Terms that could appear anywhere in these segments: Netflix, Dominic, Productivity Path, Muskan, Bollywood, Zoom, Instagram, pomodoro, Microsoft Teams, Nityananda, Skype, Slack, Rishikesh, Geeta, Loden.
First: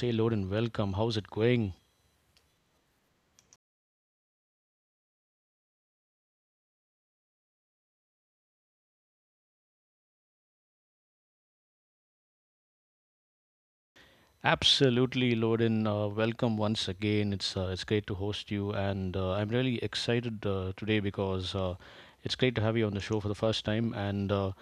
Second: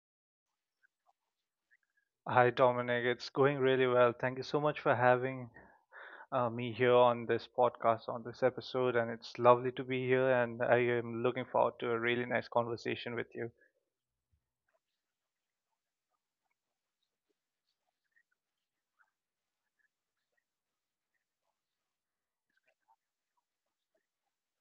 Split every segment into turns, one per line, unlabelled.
Hey, Loden, welcome. How's it going?
Hi, Dominic. It's going really well. Thank you so much for having me here on this podcast, on this episode. And it's lovely to be here. And I am looking forward to a really nice conversation with you.
Absolutely, Loden. Welcome once again. It's great to host you, and I'm really excited today because it's great to have you on the show for the first time. And uh,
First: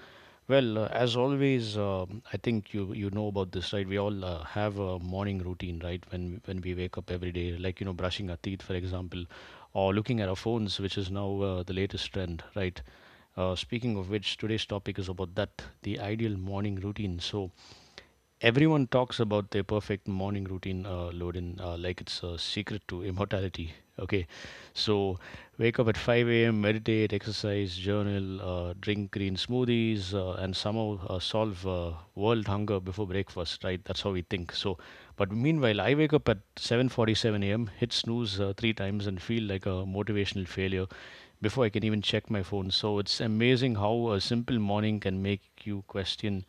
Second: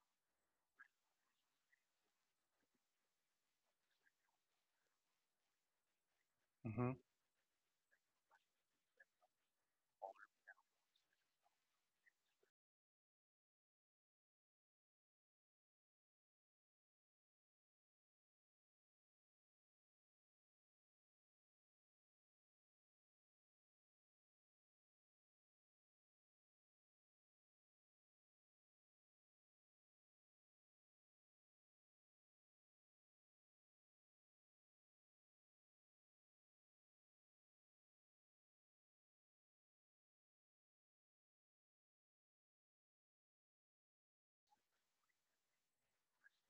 Well, uh, As always, I think you know about this, right? We all have a morning routine, right? When we
hmm
wake up every day, like, you know, brushing our teeth, for example, or looking at our phones, which is now the latest trend, right? Speaking of which, today's topic is about that, the ideal morning routine. So, everyone talks about their perfect morning routine, Loden, like it's a secret to immortality. Okay, so wake up at 5 a.m., meditate, exercise, journal, drink green smoothies, and somehow solve world hunger before breakfast, right? That's how we think. So, but meanwhile, I wake up at 7:47 a.m., hit snooze three times, and feel like a motivational failure before I can even check my phone. So it's amazing how a simple morning can make you question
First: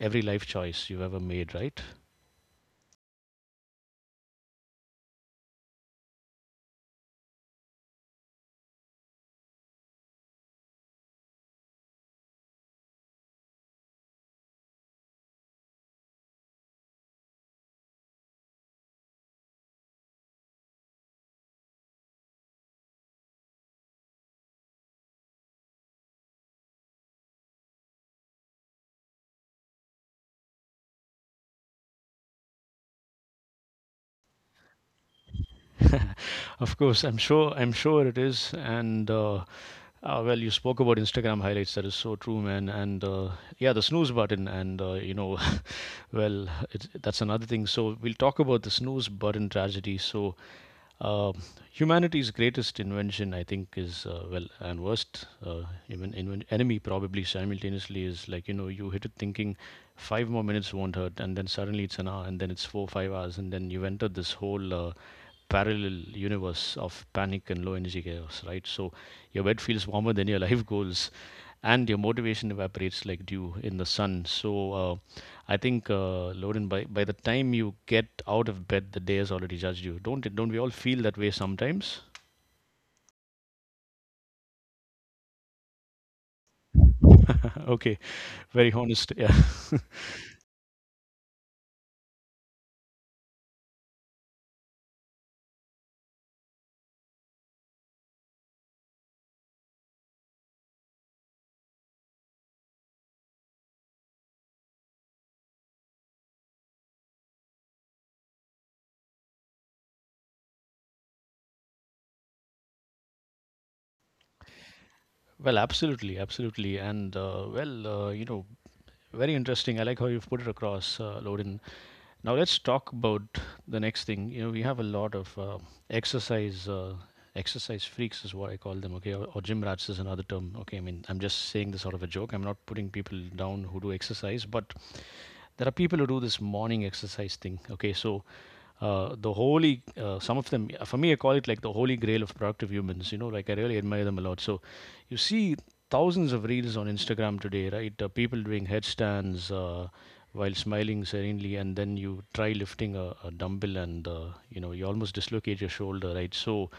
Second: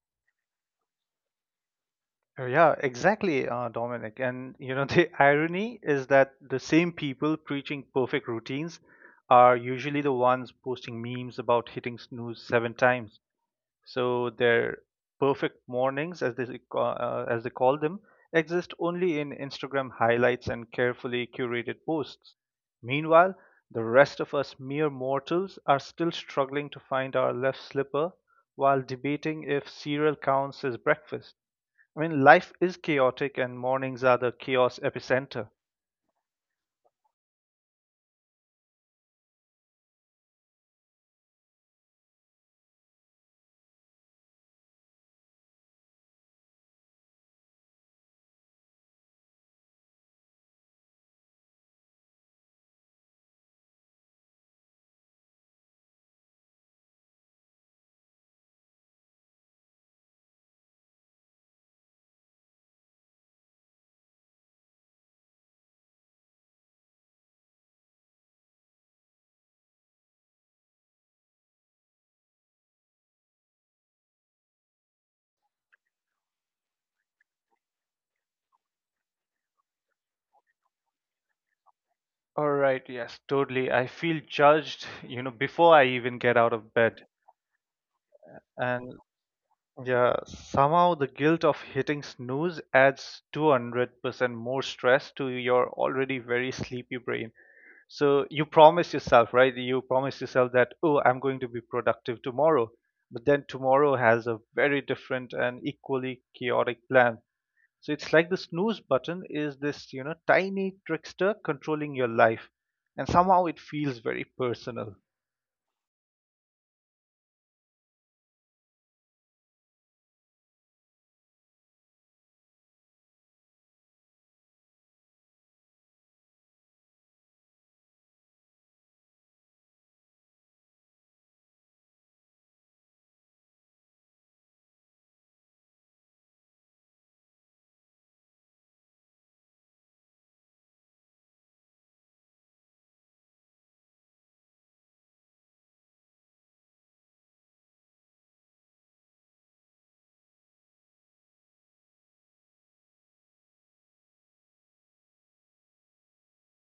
every life choice you've ever made, right?
Yeah, exactly, Dominic. And, you know, the irony is that the same people preaching perfect routines are usually the ones posting memes about hitting snooze seven times. So their perfect mornings, as they call them, exist only in Instagram highlights and carefully curated posts. Meanwhile, the rest of us mere mortals are still struggling to find our left slipper while debating if cereal counts as breakfast. I mean, life is chaotic and mornings are the chaos epicenter.
Of course, I'm sure. I'm sure it is. You spoke about Instagram highlights. That is so true, man. And Yeah, the snooze button. And You know, that's another thing. So we'll talk about the snooze button tragedy. Uh, Humanity's greatest invention, I think, is well, and worst, enemy probably simultaneously. Is like, you know, you hit it thinking five more minutes won't hurt, and then suddenly it's an hour, and then it's 4 5 hours, and then you've entered this whole parallel universe of panic and low energy chaos, right? So your bed feels warmer than your life goals, and your motivation evaporates like dew in the sun. So I think, Loren, by the time you get out of bed, the day has already judged you. Don't it- don't we all feel that way sometimes?
All right, yes, totally. I feel judged, you know, before I even get out of bed.
Okay, very
And
honest. Yeah.
Yeah, somehow the guilt of hitting snooze adds 200% more stress to your already very sleepy brain. So you promise yourself, right? You promise yourself that, oh, I'm going to be productive tomorrow. But then tomorrow has a very different and equally chaotic plan. So it's like the snooze button is this, you know, tiny trickster controlling your life. And somehow it feels very personal.
Well, absolutely, absolutely, you know, very interesting. I like how you've put it across, Lorin. Now let's talk about the next thing. You know, we have a lot of exercise uh, exercise freaks is what I call them, okay, or gym rats is another term, okay. I mean, I'm just saying this out of a joke. I'm not putting people down who do exercise, but there are people who do this morning exercise thing, okay. So some of them, for me, I call it like the holy grail of productive humans. You know, like, I really admire them a lot. So you see thousands of reels on Instagram today, right? People doing headstands. While smiling serenely. And then you try lifting a dumbbell, and you know, you almost dislocate your shoulder, right? So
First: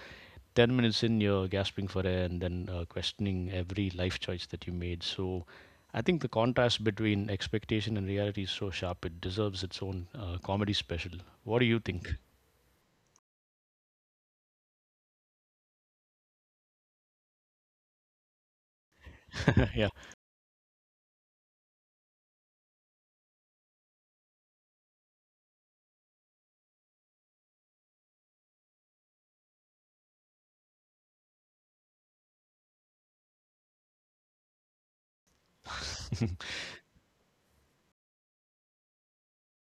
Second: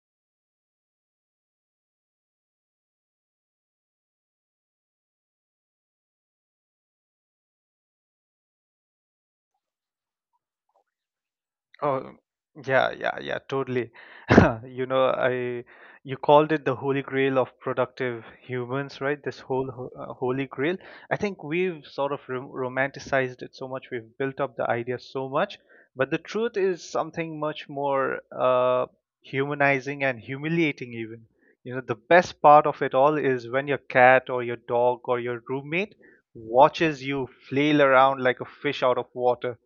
10 minutes in, you're gasping for air, and then questioning every life choice that you made. So I think the contrast between expectation and reality is so sharp, it deserves its own comedy special. What do you
Oh,
think?
yeah, yeah, yeah, totally. You know, I you called it the holy grail of productive humans, right? This
Yeah.
holy grail. I think we've sort of romanticized it so much. We've built up the idea so much, but the truth is something much more humanizing and humiliating even. You know, the best part of it all is when your cat or your dog or your roommate watches you flail around like a fish out of water,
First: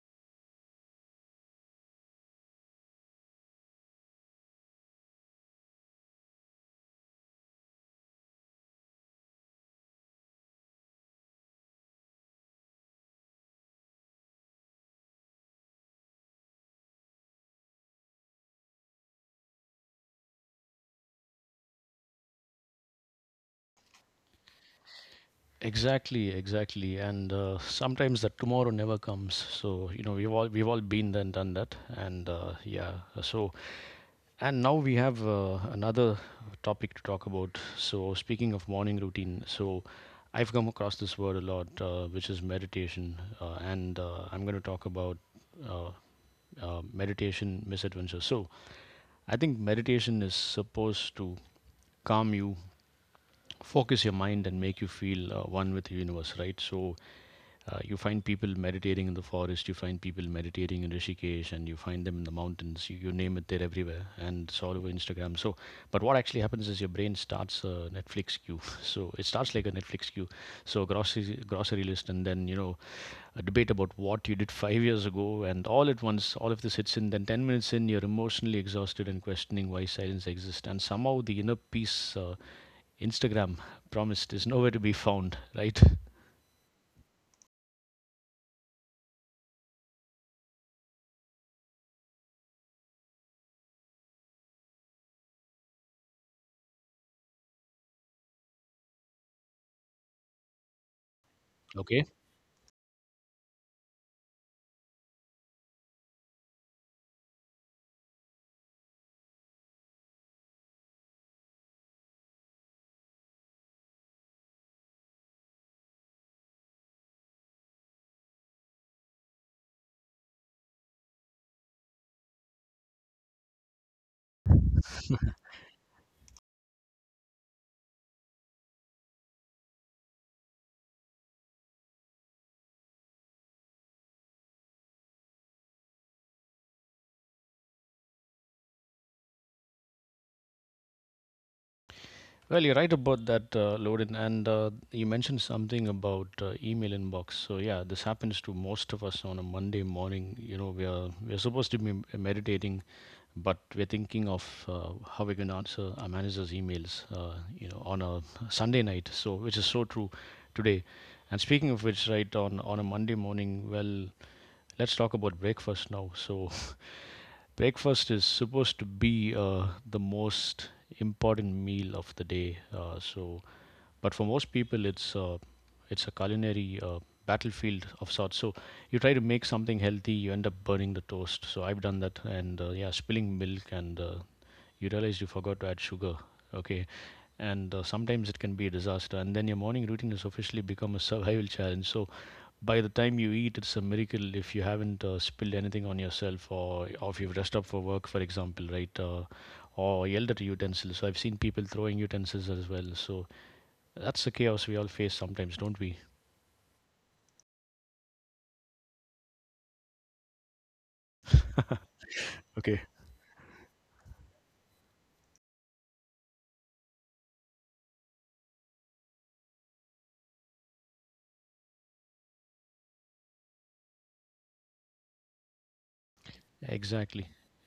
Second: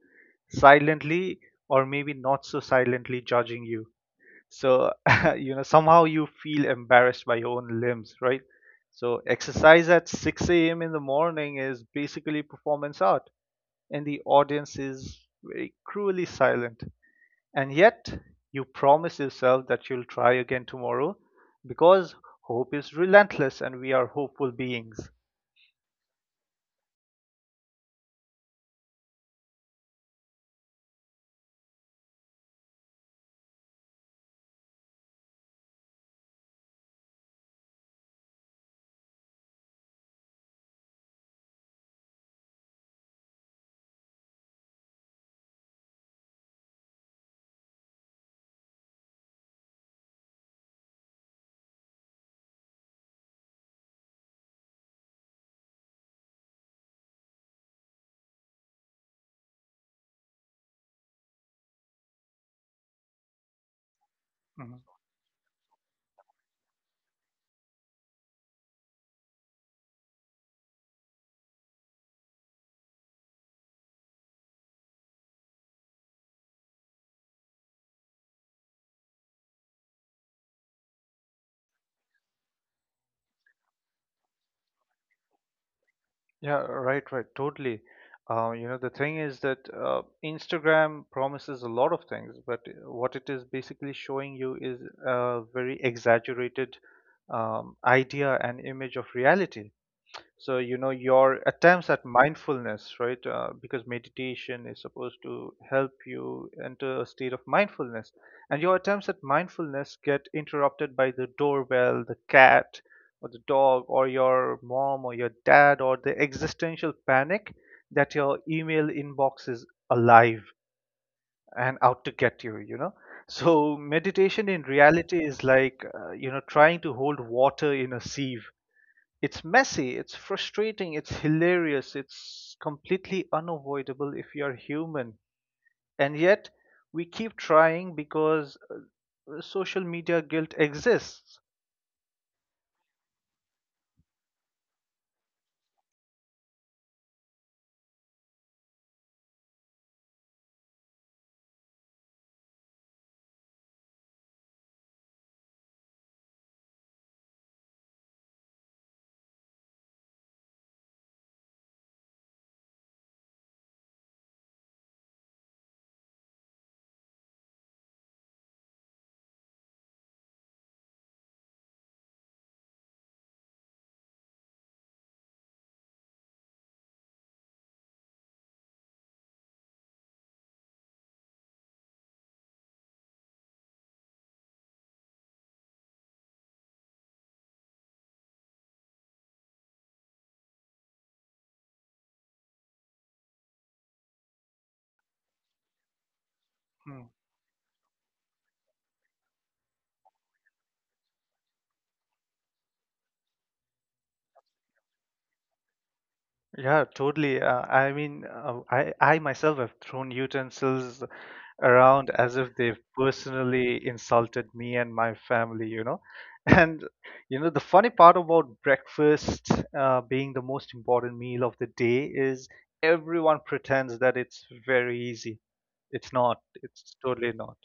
silently or maybe not so silently judging you. So, you know, somehow you feel embarrassed by your own limbs, right? So exercise at 6 a.m. in the morning is basically performance art, and the audience is very cruelly silent. And yet, you promise yourself that you'll try again tomorrow because hope is relentless and we are hopeful beings.
Exactly, exactly, and sometimes that tomorrow never comes. So, you know, we've all been there and done that, and yeah. So And Now we have another topic to talk about. So, speaking of morning routine, so I've come across this word a lot, which is meditation, and I'm going to talk about uh, meditation misadventure. So, I think meditation is supposed to calm you, focus your mind, and make you feel one with the universe, right? So, you find people meditating in the forest, you find people meditating in Rishikesh, and you find them in the mountains. You name it, they're everywhere, and it's all over
Mm-hmm.
Instagram. So, but what actually happens is your brain starts a Netflix queue. So it starts like a Netflix queue. So grocery list, and then, you know, a debate about what you did 5 years ago, and all at once, all of this hits in. Then 10 minutes in, you're emotionally exhausted and questioning why silence exists, and somehow the inner peace Instagram promised is nowhere to be found. Right?
Yeah, right, right, totally. You know, the thing is that Instagram promises a lot of things, but what it is basically showing you is a very exaggerated idea and image of reality. So you know your attempts
Okay.
at mindfulness, right? Because meditation is supposed to help you enter a state of mindfulness, and your attempts at mindfulness get interrupted by the doorbell, the cat or the dog or your mom or your dad, or the existential panic that your email inbox is alive and out to get you, you know. So meditation in reality is like, you know, trying to hold water in a sieve. It's messy, it's frustrating, it's hilarious, it's completely unavoidable if you're human. And yet, we keep trying because social media guilt exists.
Well, you're right about that, Loden, and you mentioned something about email inbox. So yeah, this happens to most of us on a Monday morning. You know, we're supposed to be meditating, but we're thinking of how we can answer our manager's emails. You know, on a Sunday night. So, which is so true today. And speaking of which, right, on a Monday morning, well, let's talk about breakfast now. So breakfast is supposed to be the most important meal of the day. So but For most people, it's a culinary battlefield of sorts. So you try to make something healthy, you end up burning the toast. So I've done that, and yeah, spilling milk, and you realize you forgot to add sugar. Okay, and sometimes it can be a disaster, and then your morning routine has officially become a survival challenge. So by the time you eat, it's a miracle if you haven't spilled anything on yourself, or if you've dressed up for work, for example, right? Or yelled at utensils. So I've seen people throwing utensils as well. So that's the chaos we all face sometimes, don't we?
Yeah, totally. I mean, I myself have thrown utensils around as if they've
Okay.
personally insulted me and my family, you know. And you know, the funny part about breakfast being the most important meal of the day is everyone pretends that it's very easy. It's not. It's
Exactly.
totally not.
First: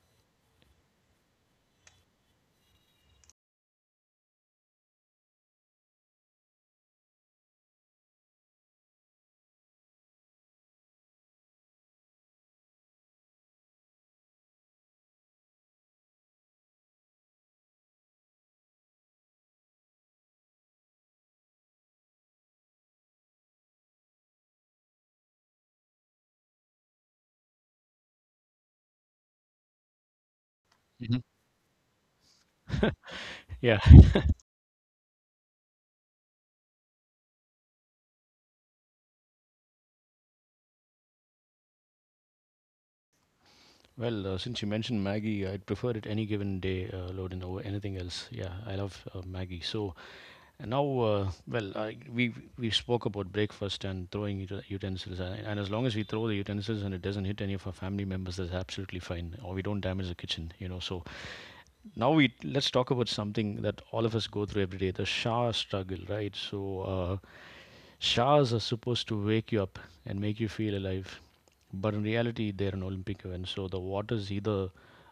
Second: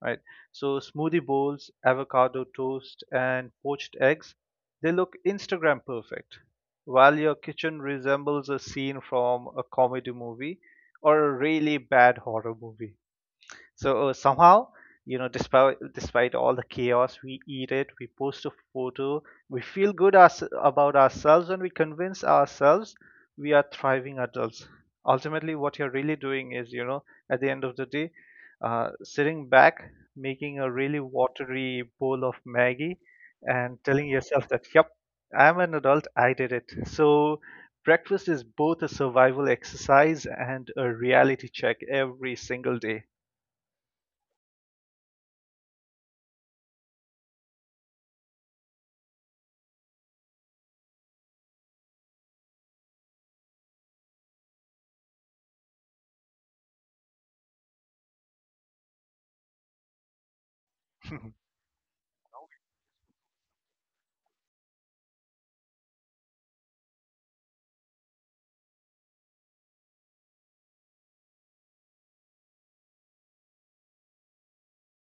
Right. So smoothie bowls, avocado toast, and poached eggs, they look Instagram perfect, while your kitchen resembles a scene from a comedy movie or a really bad horror movie. So somehow, you know, despite all the chaos, we eat it, we post a photo, we feel good ours about ourselves, and we convince ourselves we are thriving adults. Ultimately, what you're really doing is, you know, at the end of the day, sitting back, making a really
Hmm.
watery bowl of Maggie,
Yeah.
and telling yourself that, "Yep, I'm an adult. I did it." So. Breakfast is both a survival exercise and a reality check every single day.
Well, since you mentioned Maggie, I'd prefer it any given day, Loden, over anything else. Yeah, I love Maggie. So, and now, we spoke about breakfast and throwing utensils, and as long as we throw the utensils and it doesn't hit any of our family members, that's absolutely fine, or we don't damage the kitchen, you know. So now we let's talk about something that all of us go through every day: the shower struggle, right? So showers are supposed to wake you up and make you feel alive, but in reality, they're an Olympic event. So the water's either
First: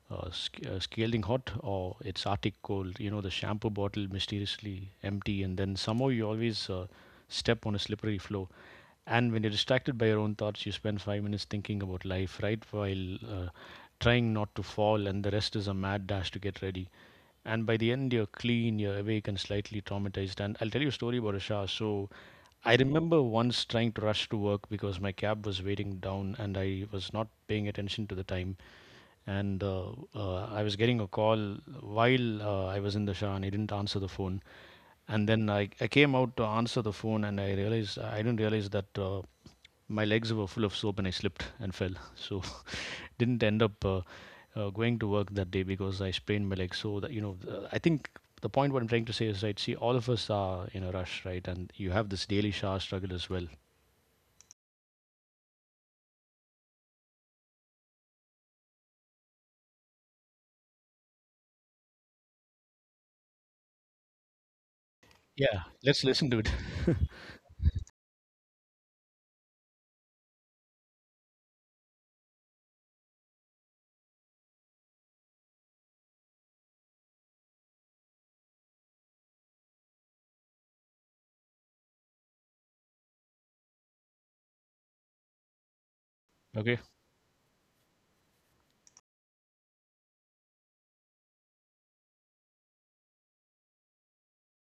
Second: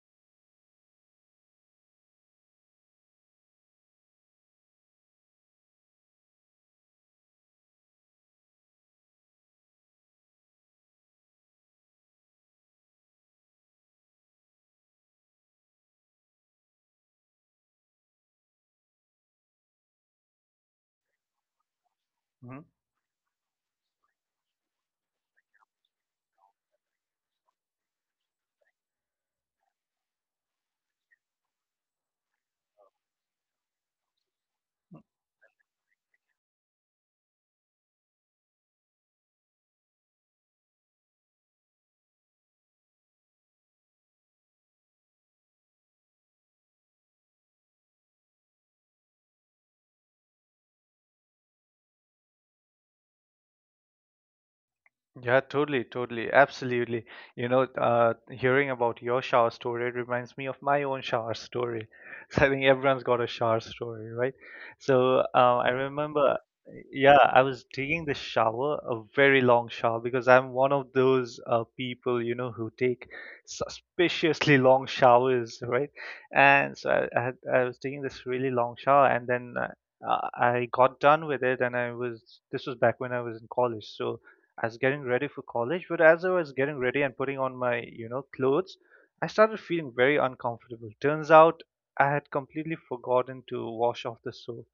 scalding hot or it's Arctic cold. You know, the shampoo bottle mysteriously empty, and then somehow you always step on a slippery floor. And when you're distracted by your own thoughts, you spend 5 minutes thinking about life, right? While trying not to fall, and the rest is a mad dash to get ready. And by the end, you're clean, you're awake, and slightly traumatized. And I'll tell you a story about Asha. So,
Mhm.
I remember once trying to rush to work because my cab was waiting down, and I was not paying attention to the time, and I was getting a call while I was in the shower, and I didn't answer the phone. And then I came out to answer the phone, and I didn't realize that my legs were full of soap, and I slipped and fell. So didn't end up going to work that day because I sprained my leg. So that, you know, I think the point what I'm trying to say is, right, see, all of us are in a rush, right? And you have this daily shower struggle as well.
Yeah, totally, totally, absolutely. You know, hearing about your shower story, it reminds me of my own shower story. So I think everyone's got a shower story, right? So
Yeah, let's listen to it.
yeah, I was taking the shower, a very long shower, because I'm one of those people, you know, who take suspiciously long showers, right? And so I was taking this really long shower, and then I got done with it, and I was, this was back when I was in college, so. I was getting ready for college, but as I was getting
Okay.
ready and putting on my, you know, clothes, I started feeling very uncomfortable. Turns out I had completely forgotten to wash off the soap,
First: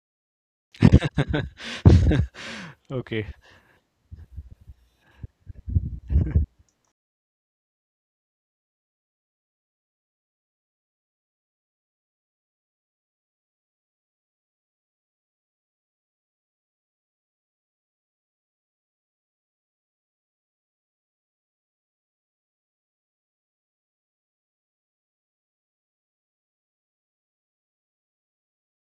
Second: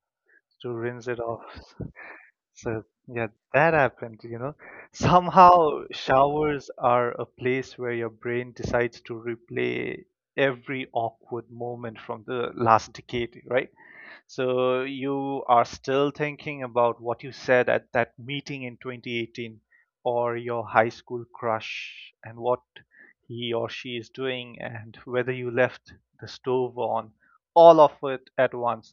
to rinse it off. So,
Okay.
yeah, that happened, you know. Somehow, showers are a place where your brain decides to replay every awkward moment from the last decade, right? So you are still thinking about what you said at that meeting in 2018, or your high school crush and what he or she is doing, and whether you left the stove on, all of it at once.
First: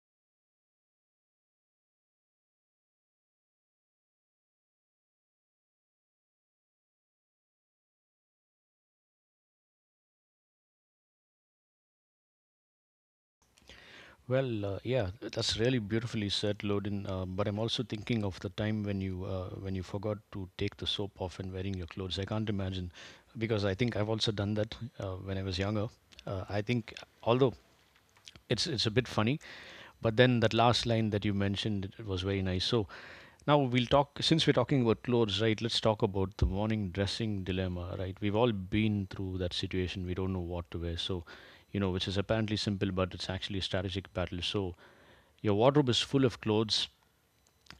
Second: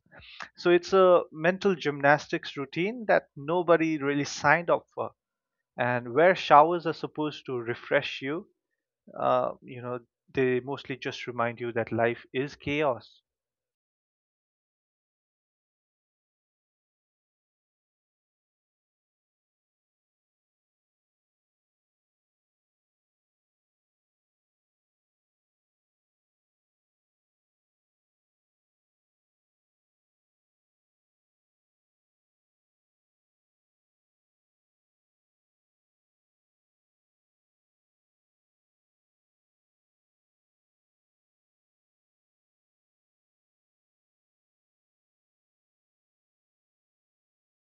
So it's a mental gymnastics routine that nobody really signed up for. And where showers are supposed to refresh you, you know, they mostly just remind you that life is chaos.
Well, yeah, that's really beautifully said, Lodin. But I'm also thinking of the time when you forgot to take the soap off and wearing your clothes. I can't imagine, because I think I've also done that when I was younger. I think, although it's a bit funny, but then that last line that you mentioned it, was very nice. So now we'll talk, since we're talking about clothes, right? Let's talk about the morning dressing dilemma, right? We've all been through that situation. We don't know what to wear, so, you know, which is apparently simple, but it's actually a strategic battle. So your wardrobe is full of clothes,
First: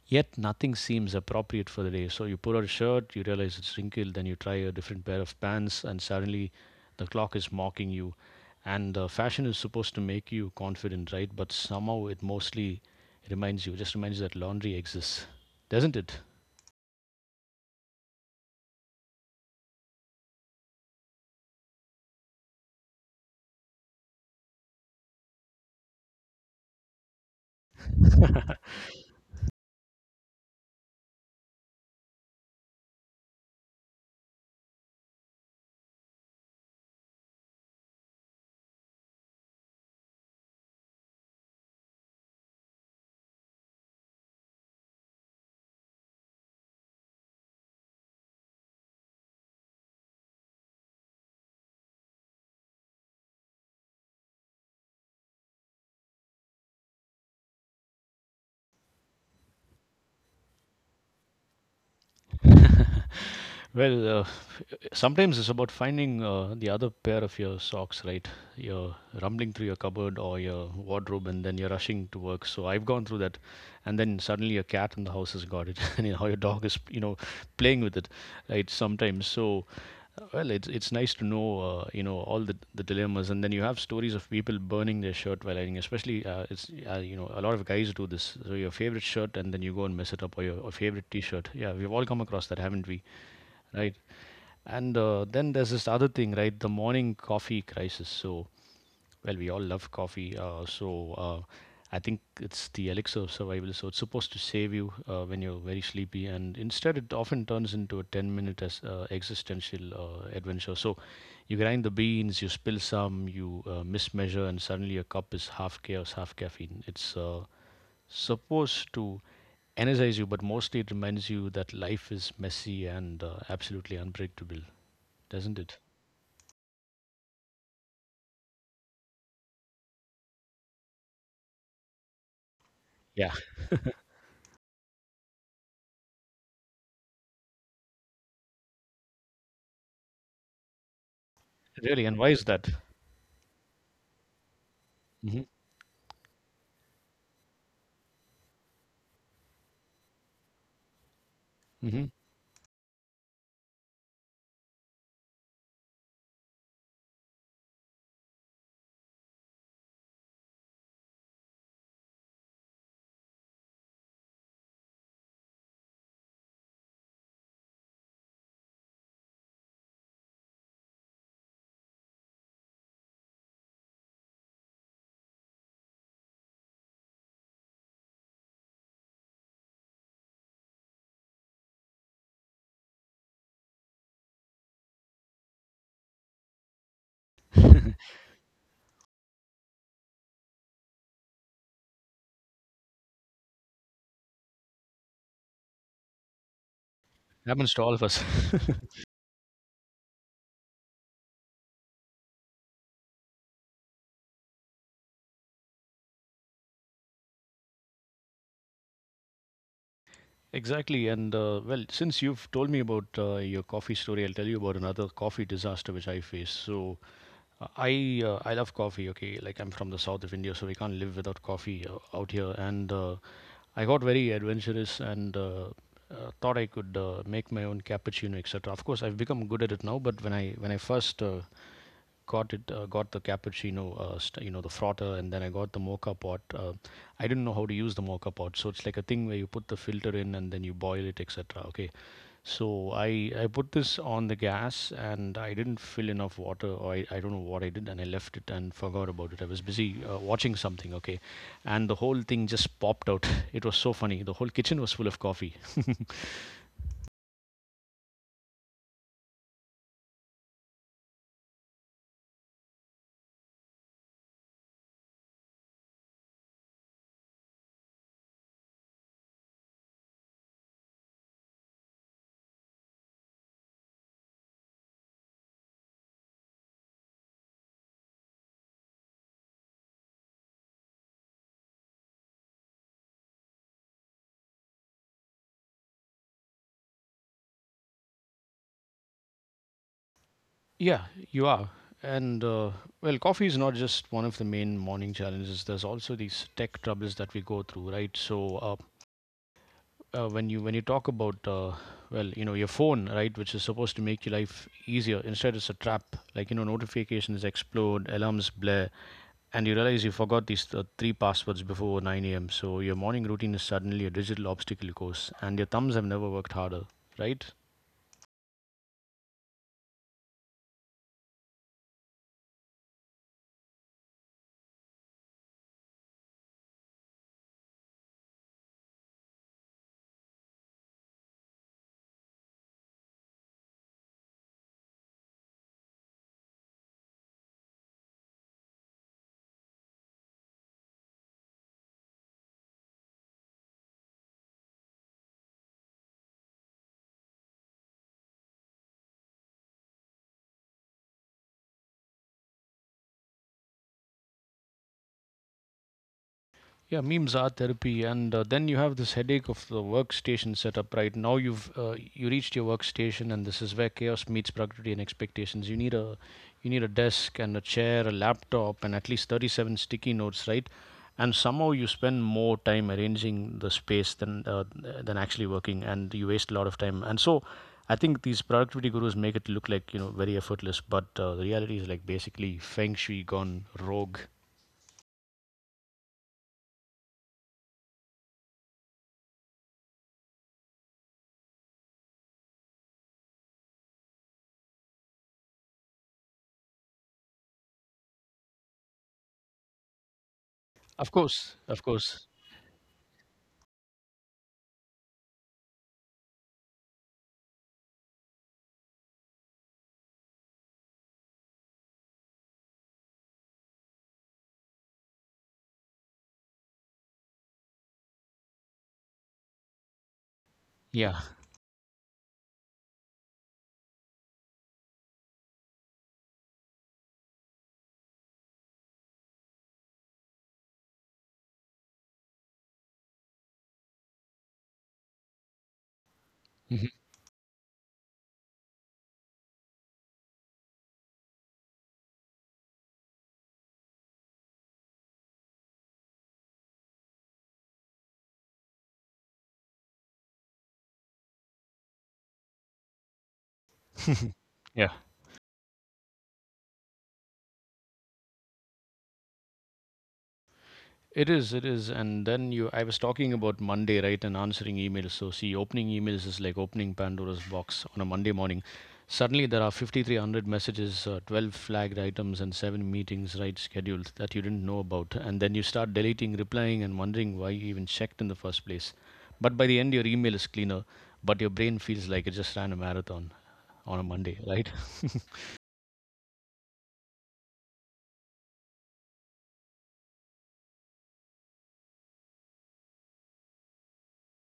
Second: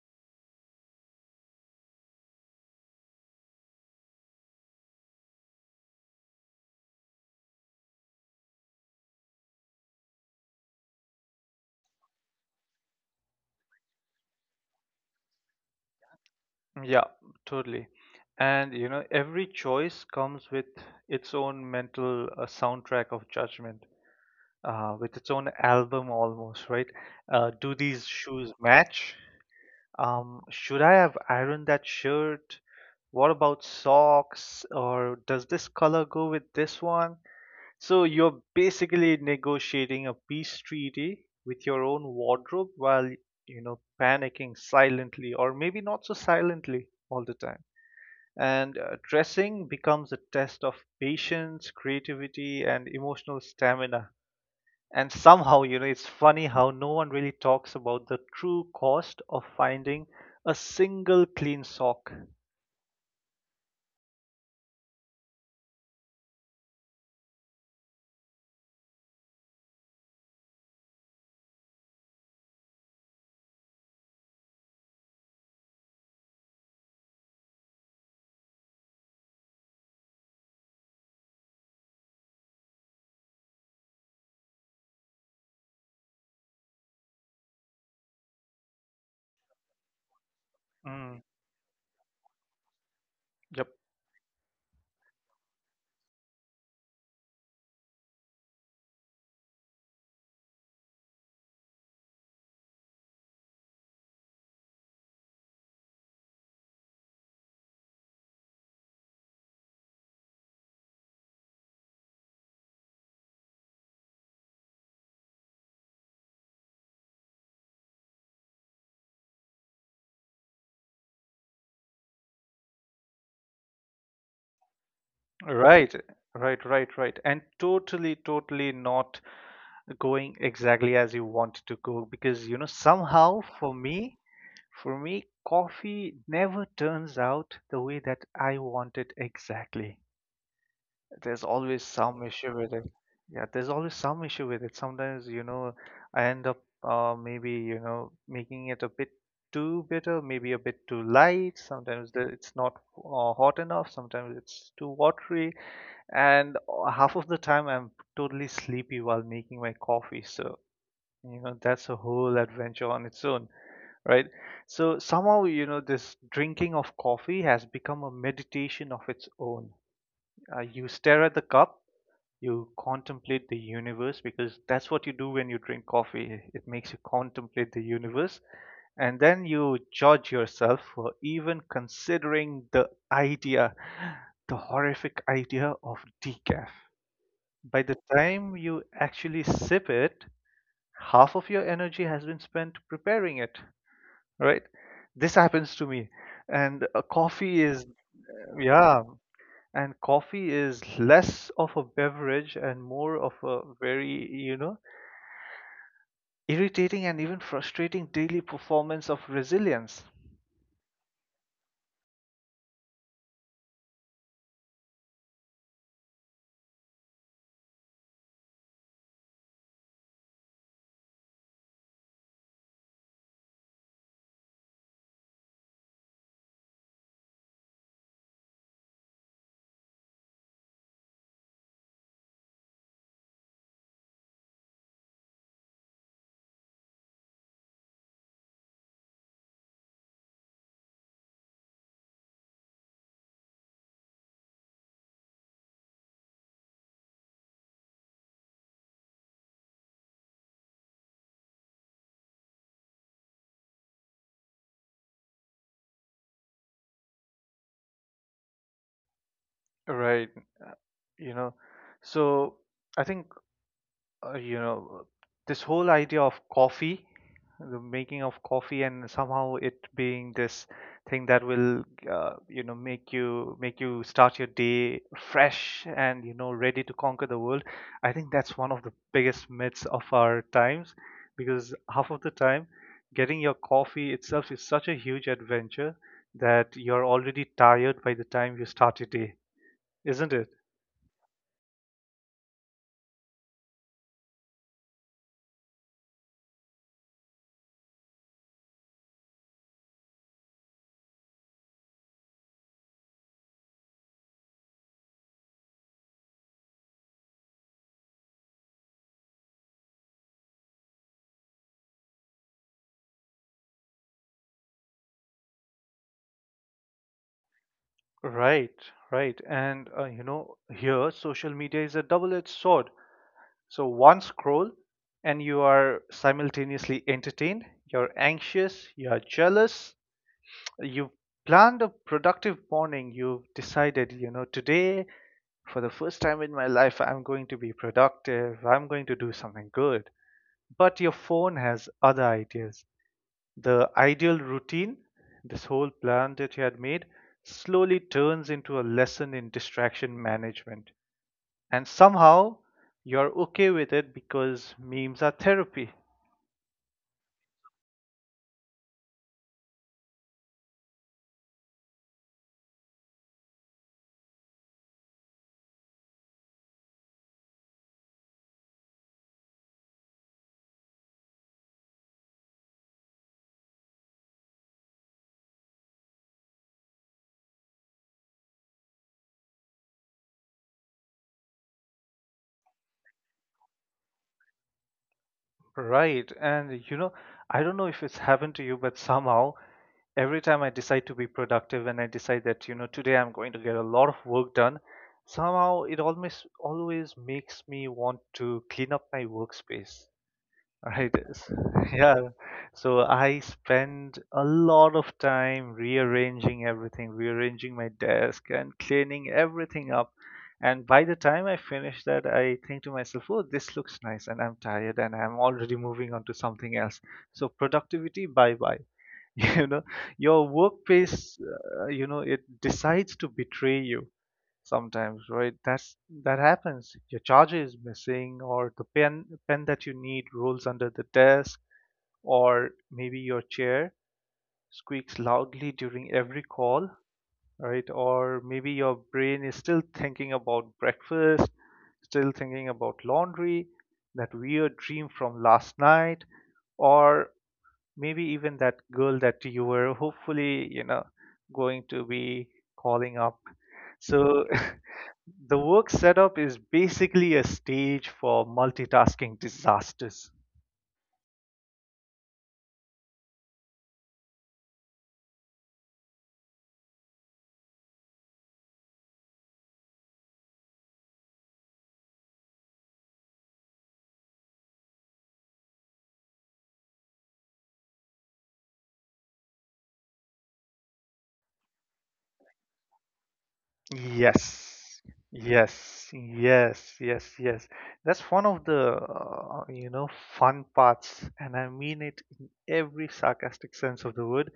yet nothing seems appropriate for the day. So you pull out a shirt, you realize it's wrinkled, then you try a different pair of pants, and suddenly the clock is mocking you. And fashion is supposed to make you confident, right? But somehow it mostly reminds you that laundry exists, doesn't it?
Yeah, totally. And you know, every choice comes with its own mental soundtrack of judgment, with its own album almost, right? Do these shoes match? Should I have ironed that shirt? What about socks? Or does this color go with this one? So you're basically negotiating a peace treaty with your own wardrobe while, you know, panicking silently, or maybe not so silently all the time. And dressing becomes a test of patience, creativity, and emotional stamina. And somehow, you know, it's funny how no one really talks about the true cost of finding a single clean sock.
Well, sometimes it's about finding the other pair of your socks, right? You're rumbling through your cupboard or your wardrobe, and then you're rushing to work, so I've gone through that. And then suddenly your cat in the house has got it, and your dog is, playing with it, right? Sometimes. So well, it's nice to know, all the dilemmas. And then you have stories of people burning their shirt while ironing, especially, it's a lot of guys do this. So your favorite shirt, and then you go and mess it up, or or favorite
Mm,
t-shirt. Yeah, we've all come across that, haven't we?
yep.
Right. And then there's this other thing, right? The morning coffee crisis. So, well, we all love coffee. I think it's the elixir of survival. So it's supposed to save you when you're very sleepy. And instead, it often turns into a 10-minute minute existential adventure. So you grind the beans, you spill some, you mismeasure, and suddenly your cup is half chaos, half caffeine. It's supposed to energize you, but mostly it reminds you that life is messy and absolutely unpredictable, doesn't it?
Right, right, right, right. And totally, totally not going exactly as you want to go because, you know,
Yeah,
somehow for me, coffee never turns out the way that I want it exactly. There's always
really. And
some
why is
issue
that?
with it. Yeah, there's always some issue with it. Sometimes,
Hmm.
you know, I end up maybe, you know, making it a bit too bitter, maybe a bit too light.
Hmm.
Sometimes it's not hot enough. Sometimes it's too watery. And half of the time, I'm totally sleepy while making my coffee. So, you know, that's a whole adventure on its own, right? So somehow, you know, this drinking of coffee has become a meditation of its own. You stare at the cup, you contemplate the universe, because that's what you do when you drink coffee. It makes you contemplate the universe. And then you judge yourself for even considering the idea, the horrific idea of decaf. By the time you actually sip it, half of your energy has been spent preparing it, right? This happens to me. And
Happens to all of us.
yeah, and coffee is less of a beverage and more of a very, you know, irritating and even frustrating daily performance of resilience,
Exactly. And well, since you've told me about your coffee story, I'll tell you about another coffee disaster which I faced. So, I love coffee. Okay, like, I'm from the south of India, so we can't live without coffee out here. And I got very adventurous and, thought I could make my own cappuccino, etc. Of course, I've become good at it now. But when I first got it, got the cappuccino, you know, the frotter, and then I got the mocha pot. I didn't know how to use the mocha pot, so it's like a thing where you put the filter in and then you boil it, etc. Okay, so I put this on the gas, and I didn't fill enough water, or I don't know what I did, and I left it and forgot about it. I was busy watching something, okay. And the whole thing just popped out. It was so funny. The whole kitchen was full of coffee.
right? You know, so I think you know, this whole idea of coffee, the making of coffee, and somehow it being this thing that will, you know, make you start your day fresh and, you know, ready to conquer the world, I think that's one of the biggest myths of our times, because half of the time getting your coffee itself is such a huge adventure that you're already tired by the time you start your day, isn't it?
Yeah, you are. And well, coffee is not just one of the main morning challenges. There's also these tech troubles that we go through, right? So when you talk about, well, your phone, right, which is supposed to make your life easier? Instead, it's a trap. Like, notifications explode, alarms blare, and you realize you forgot these three passwords before 9 a.m. So your morning routine is suddenly a digital obstacle course, and your thumbs have never worked harder, right?
Right, right. And you know, here social media is a double-edged sword. So one scroll, and you are simultaneously entertained, you're anxious, you're jealous, you've planned a productive morning, you've decided, you know, today, for the first time in my life, I'm going to be productive, I'm going to do something good. But your phone has other ideas. The ideal routine, this whole plan that you had made, slowly turns into a lesson in distraction management. And somehow you're okay with it because memes are therapy.
Yeah, memes are therapy. And then you have this headache of the workstation setup. Right now, you've you reached your workstation, and this is where chaos meets productivity and expectations. You need a desk and a chair, a laptop, and at least 37 sticky notes, right? And somehow you spend more time arranging the space than actually working, and you waste a lot of time. And so, I think these productivity gurus make it look like, very effortless, but the reality is, like, basically feng shui gone rogue.
Right. And you know, I don't know if it's happened to you, but somehow every time I decide to be productive and I decide that, you know, today I'm going to get a lot of work done, somehow it almost always makes me want to clean up my workspace. Right.
Of course,
Yeah. So I spend a lot of time rearranging everything, rearranging my desk and cleaning everything up. And by the time I finish that, I think to myself, oh, this looks nice, and I'm tired and I'm already moving on to something else. So productivity, bye bye. You know, your
yeah.
workplace, you know, it decides to betray you sometimes, right? That happens. Your charger is missing, or the pen that you need rolls under the desk, or maybe your chair squeaks loudly during every
Mhm.
call, right? Or maybe your brain is still thinking about breakfast, still thinking about laundry, that weird dream from last night, or maybe even that girl that you were hopefully, going to be calling up. So
Yeah,
the work setup is basically a stage for multitasking disasters.
it is. It is. And then you, I was talking about Monday, right, and answering emails. So, see, opening emails is like opening Pandora's box on a Monday morning. Suddenly, there are 5,300 messages, 12 flagged items, and 7 meetings, right, scheduled that you didn't know about. And then you start deleting, replying, and wondering why you even checked in the first place. But by the end, your email is cleaner, but your brain feels like it just ran a marathon on a Monday, right?
Yes, yes, yes, yes, yes. That's one of the fun parts, and I mean it in every sarcastic sense of the word.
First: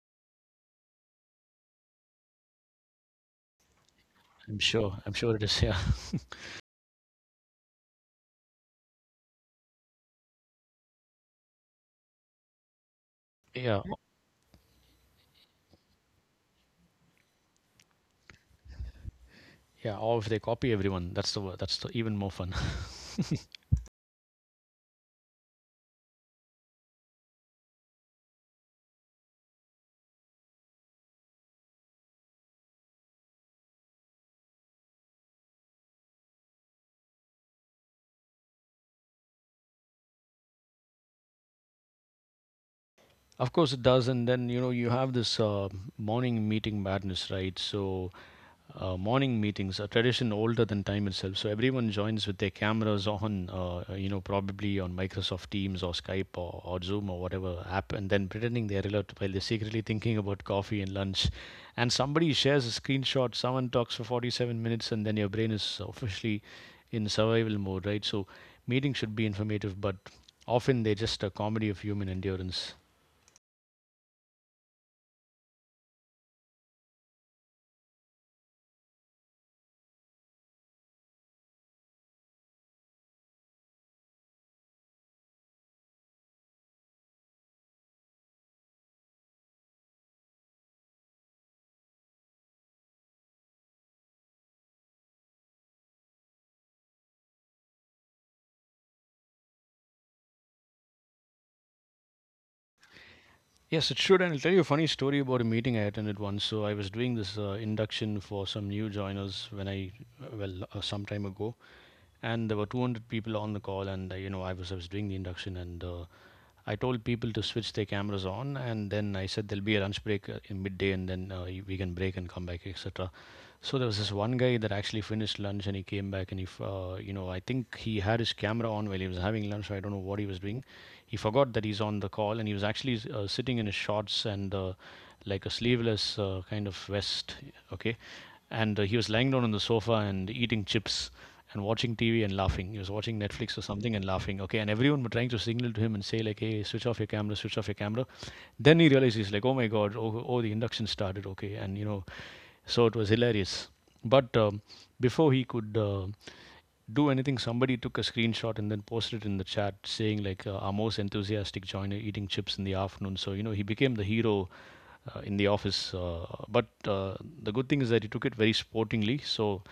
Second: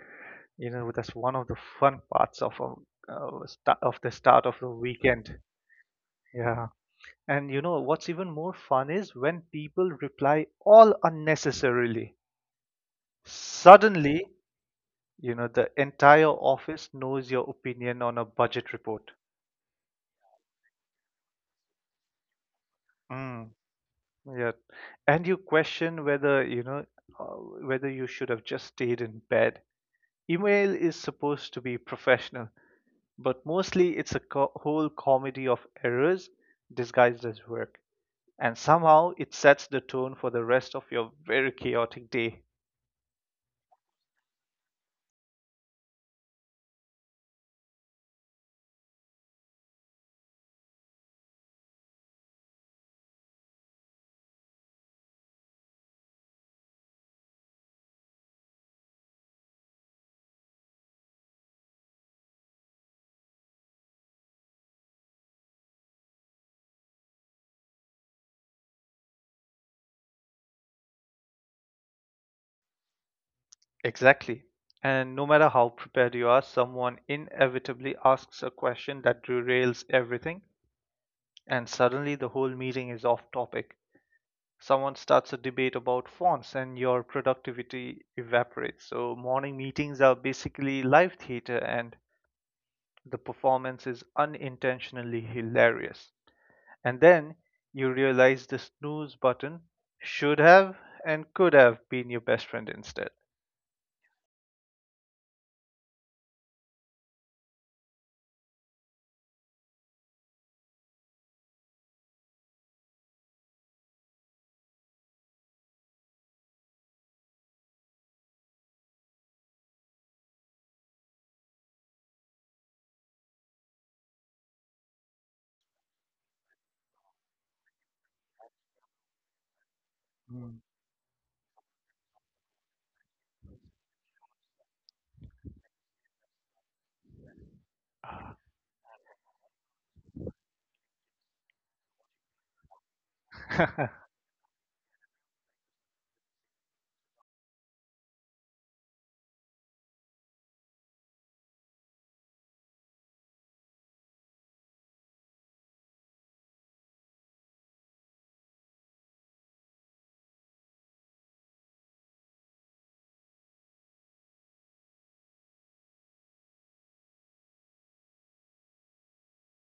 You know, that's one of the fun parts of a, sta of the start of
I'm
the
sure. I'm sure
weekend.
it is. Yeah.
Yeah, and you know what's even more fun is when people reply all unnecessarily.
Yeah.
Suddenly, you know, the entire office knows your opinion on a budget report.
Yeah, or if they copy everyone, that's the that's the even more fun.
Mm, yeah. And you question whether you should have just stayed in bed. Email is supposed to be professional, but mostly it's a whole comedy of errors disguised as work. And somehow it sets the tone for the rest of your very chaotic day.
Of course, it does. And then you have this morning meeting madness, right? So morning meetings, a tradition older than time itself. So everyone joins with their cameras on, probably on Microsoft Teams or Skype, or Zoom, or whatever app, and then pretending they're alert while they're secretly thinking about coffee and lunch. And somebody shares a screenshot, someone talks for 47 minutes, and then your brain is officially in survival mode, right? So meetings should be informative, but often they're just a comedy of human endurance.
Exactly. And no matter how prepared you are, someone inevitably asks a question that derails everything. And suddenly the whole meeting is off topic. Someone starts a debate about fonts and your productivity evaporates. So morning meetings are basically live theater and the performance is unintentionally hilarious. And then you realize the snooze button should have and could have been your best friend instead.
Yes, it should. And I'll tell you a funny story about a meeting I attended once. So I was doing this induction for some new joiners when I, well, some time ago, and there were 200 people on the call, and I was doing the induction, and I told people to switch their cameras on. And then I said there'll be a lunch break in midday, and then we can break and come back, etc. So there was this one guy that actually finished lunch, and he came back, and he, I think he had his camera on while he was having lunch. So I don't know what he was
Mm.
doing. He forgot that he's on the call, and he was actually sitting in his shorts and like a sleeveless kind of vest. Okay, and he was lying down on the sofa and eating chips and watching TV and laughing. He was watching Netflix or something and laughing. Okay, and everyone were trying to signal to him and say, like, "Hey, switch off your camera, switch off your camera." Then he realized, he's like, "Oh my God! Oh, the induction started." Okay, and, so it was hilarious. But before he could do anything, somebody took a screenshot and then posted it in the chat saying, like, our most enthusiastic joiner eating chips in the afternoon. So, he became the hero in the office. But the good thing is that he took it very sportingly. So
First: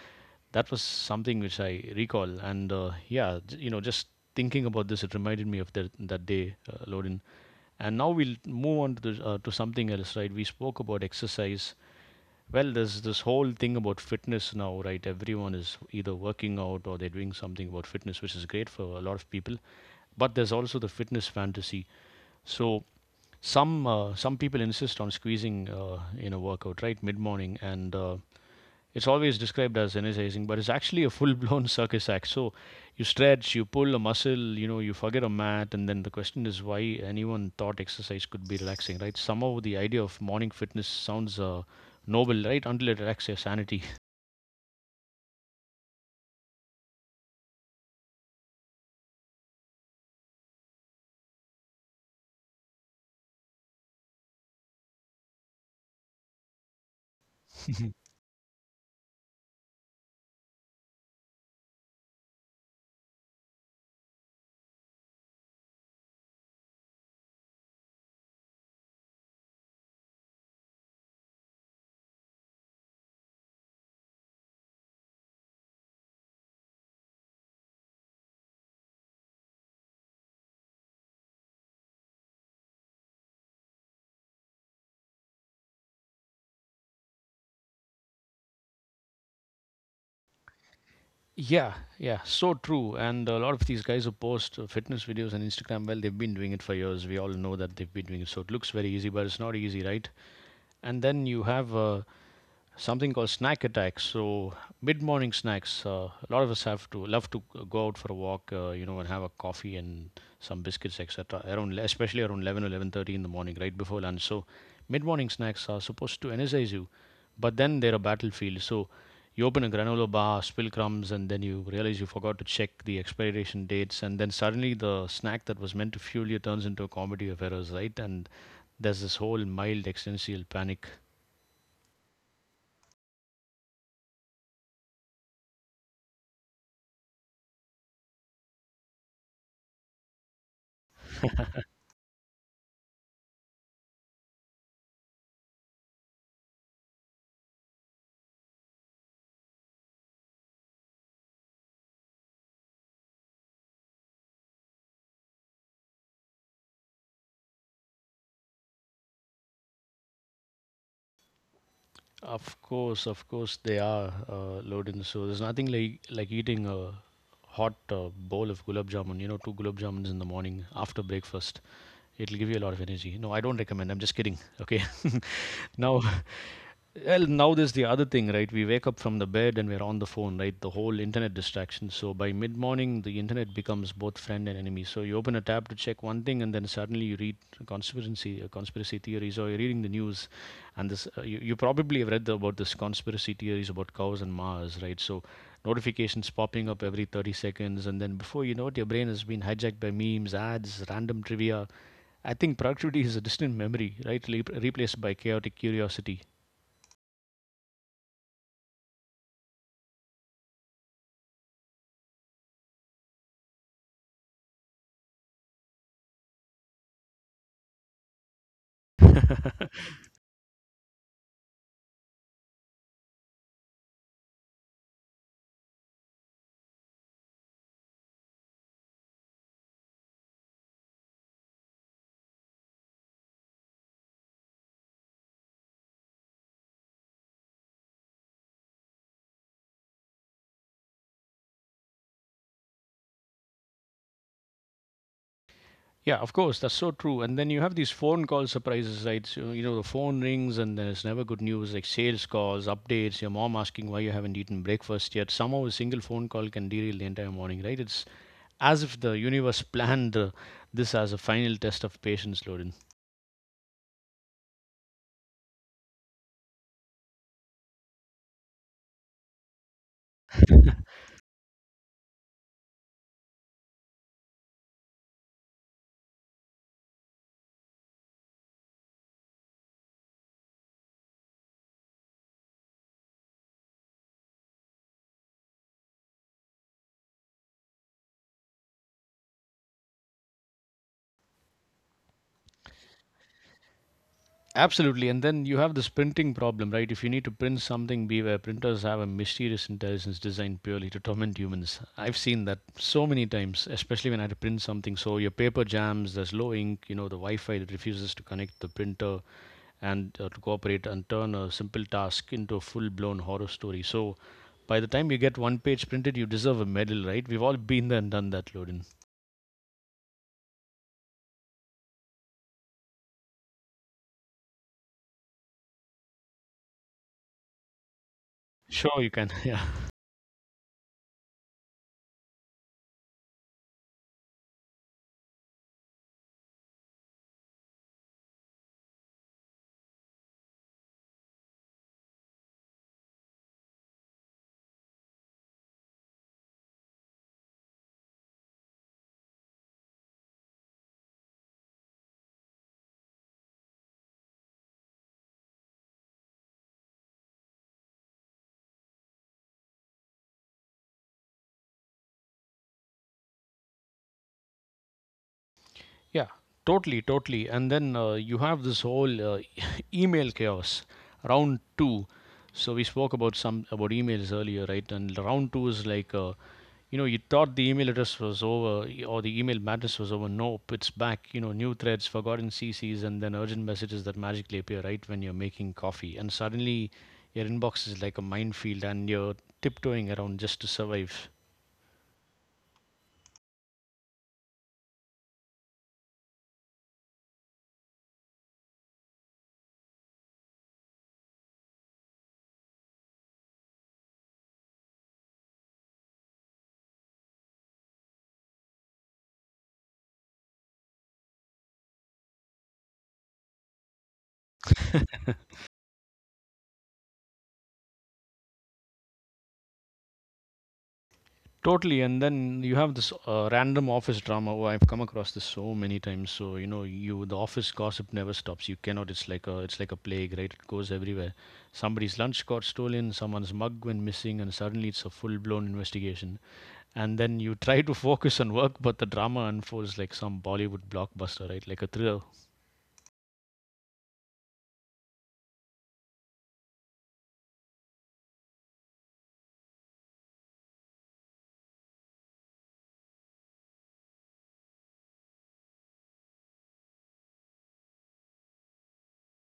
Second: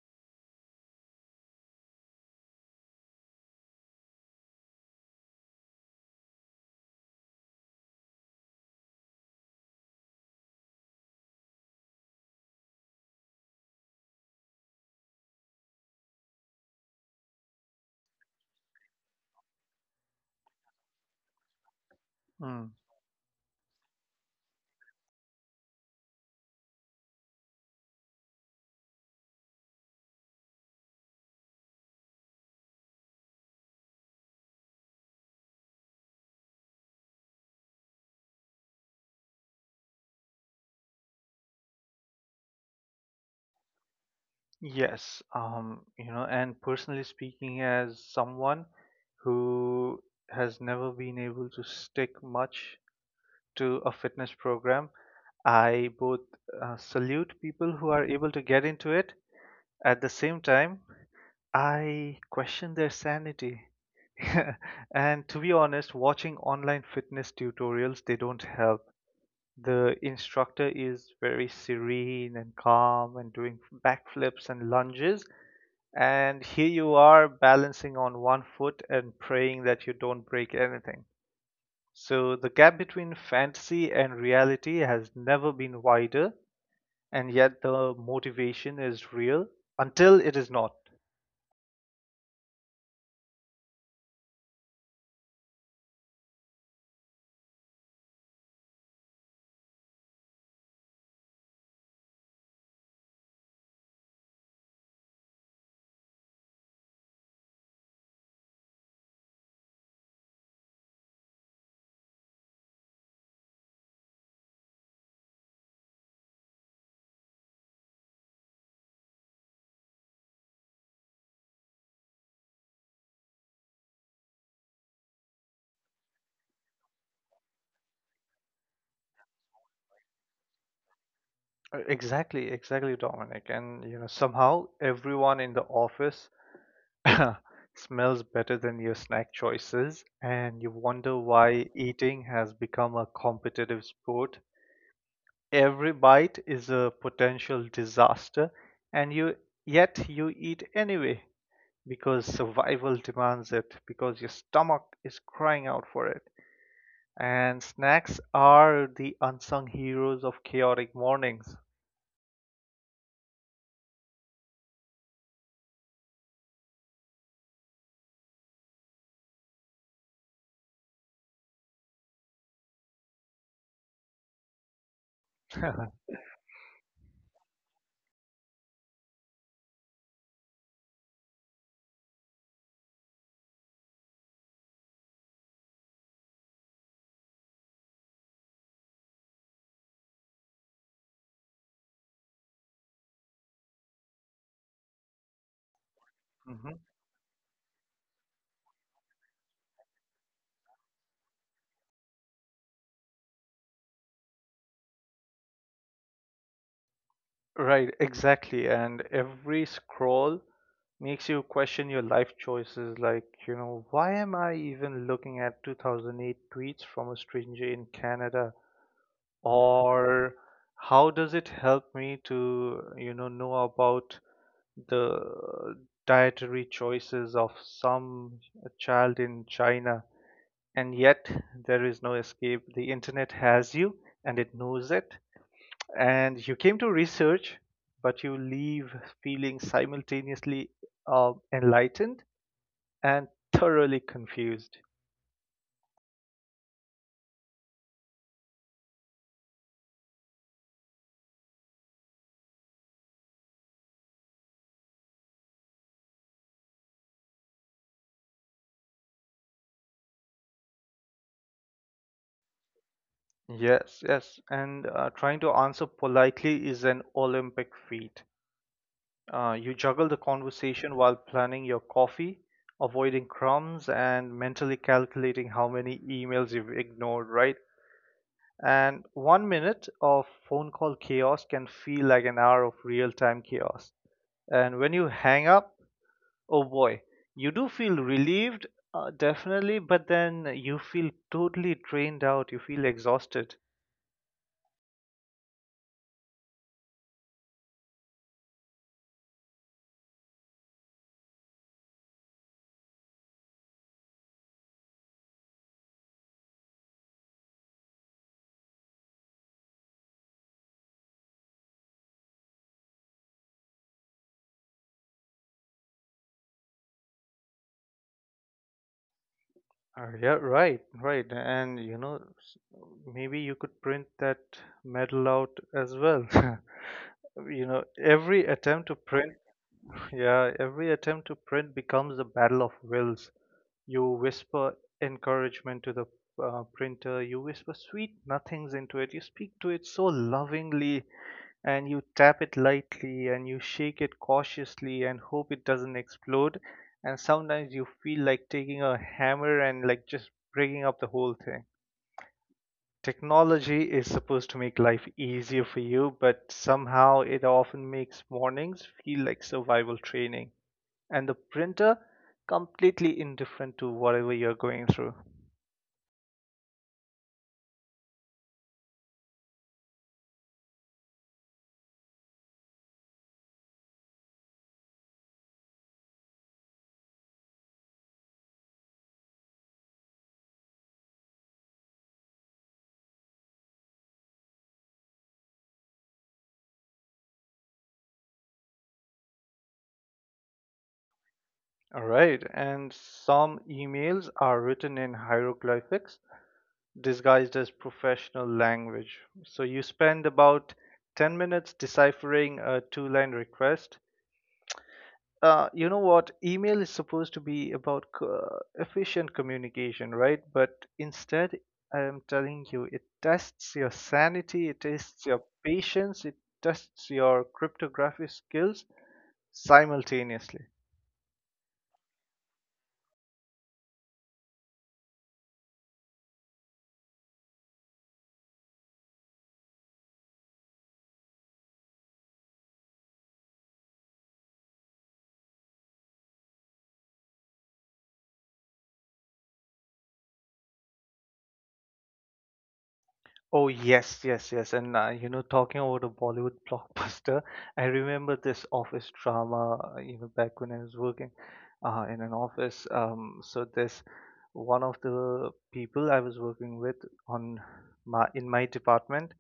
that was something which I recall. And yeah, just thinking about this, it reminded me of that day, Lorin. And now we'll move on to, to something else, right? We spoke about exercise. Well, there's this whole thing about fitness now, right? Everyone is either working out or they're doing something about fitness, which is great for a lot of people. But there's also the fitness fantasy.
Mm.
So some people insist on squeezing, in a workout right mid morning, and it's always described as energizing, but it's actually a full blown circus act. So you stretch, you pull a muscle, you forget a mat, and then the question is, why anyone thought exercise could be relaxing, right? Somehow the idea of morning fitness sounds noble, right? Until it wrecks your sanity.
Yes, you know, and personally speaking, as someone who has never been able to stick much to a fitness program, I both salute people who are able to get into it. At the same time, I question their sanity. And to be honest, watching online fitness tutorials, they don't help. The instructor is very serene and calm and doing backflips and lunges, and here you are balancing on one foot and praying that you don't break anything. So the gap between fantasy and reality has never been wider, and yet the motivation is real until it is not.
Yeah, yeah, so true. And a lot of these guys who post fitness videos on Instagram, well, they've been doing it for years. We all know that they've been doing it. So it looks very easy, but it's not easy, right? And then you have something called snack attacks. So mid-morning snacks. A lot of us have to love to go out for a walk, and have a coffee and some biscuits, etc. Around, especially around 11 or 11:30 in the morning, right before lunch. So mid-morning snacks are supposed to energize you, but then they're a battlefield. So you open a granola bar, spill crumbs, and then you realize you forgot to check the expiration dates, and then suddenly the snack that was meant to fuel you turns into a comedy of errors, right? And there's this whole mild existential panic.
Exactly, exactly, Dominic. And you know, somehow everyone in the office smells better than your snack choices, and you wonder why eating has become a competitive sport. Every bite is a potential disaster, and you yet you eat anyway because survival demands it, because your stomach is crying out for it. And snacks are the unsung heroes of chaotic mornings.
Of course, they are loaded. So there's nothing like eating a hot bowl of gulab jamun. You know, 2 gulab jamuns in the morning after breakfast. It'll give you a lot of energy. No, I don't recommend. I'm just kidding. Okay. Now, well, now there's the other thing, right? We wake up from the bed, and we're on the phone, right? The whole internet distraction. So by mid morning, the internet becomes both friend and enemy. So you open a tab to check one thing, and then suddenly you read conspiracy theories, or you're reading the news, and this you, you probably have read about this conspiracy theories about cows and Mars, right? So notifications popping
Mhm.
up every 30 seconds, and then before you know it, your brain has been hijacked by memes, ads, random trivia. I think productivity is a distant memory, right? Replaced by chaotic curiosity.
Right, exactly. And every scroll makes you question your life choices like, you know, why am I even looking at 2008 tweets from a stranger in Canada? Or how does it help me to, you know about the dietary choices of some child in China? And yet there is no escape. The internet has you, and it knows it. And you came to research, but you leave feeling simultaneously enlightened and thoroughly confused.
Yeah, of course, that's so true. And then you have these phone call surprises, right? So, you know, the phone rings and there's never good news, like sales calls, updates, your mom asking why you haven't eaten breakfast yet. Somehow a single phone call can derail the entire morning, right? It's as if the universe planned this as a final test of patience, Loden.
Yes, yes, and trying to answer politely is an Olympic feat. You juggle the conversation while planning your coffee, avoiding crumbs, and mentally calculating how many emails you've ignored, right? And 1 minute of phone call chaos can feel like an hour of real time chaos. And when you hang up, oh boy, you do feel relieved, definitely, but then you feel totally drained out, you feel exhausted.
Absolutely. And then you have this printing problem, right? If you need to print something, beware. Printers have a mysterious intelligence designed purely to torment humans. I've seen that so many times, especially when I had to print something. So your paper jams, there's low ink, you know, the Wi Fi that refuses to connect the printer and to cooperate and turn a simple task into a full blown horror story. So by the time you get one page printed, you deserve a medal, right? We've all been there and done that, Loden.
Yeah, right, right. And you know, maybe you could print that medal out as well. You know, every attempt to
Sure, you can.
print,
Yeah.
yeah, every attempt to print becomes a battle of wills. You whisper encouragement to the printer, you whisper sweet nothings into it, you speak to it so lovingly, and you tap it lightly and you shake it cautiously and hope it doesn't explode. And sometimes you feel like taking a hammer and like just breaking up the whole thing. Technology is supposed to make life easier for you, but somehow it often makes mornings feel like survival training. And the printer, completely indifferent to whatever you're going through.
Yeah, totally, totally. And then you have this whole email chaos. Round two. So we spoke about some about emails earlier, right? And round two is like, you know, you thought the email address was over y- or the email madness was over. Nope, it's back. You know, new threads, forgotten CCs, and then urgent messages that magically appear right when you're making coffee. And suddenly, your inbox is like a minefield, and you're tiptoeing around just to survive.
All right, and some emails are written in hieroglyphics disguised as professional language. So you spend about 10 minutes deciphering a two line request. You know what? Email is supposed to be about efficient communication, right? But instead, I am telling you, it tests your sanity, it tests your patience, it tests your cryptography skills simultaneously.
Totally, and then you have this random office drama. Oh, I've come across this so many times. So you know, you the office gossip never stops. You cannot. It's like a plague, right? It goes everywhere. Somebody's lunch got stolen, someone's mug went missing, and suddenly it's a full blown investigation. And then you try to focus on work, but the drama unfolds like some Bollywood blockbuster, right? Like a thriller.
Oh yes, yes, yes. And you know, talking about a Bollywood blockbuster, I remember this office drama. You know, back when I was working in an office. So this one of the people I was working with on my in my department.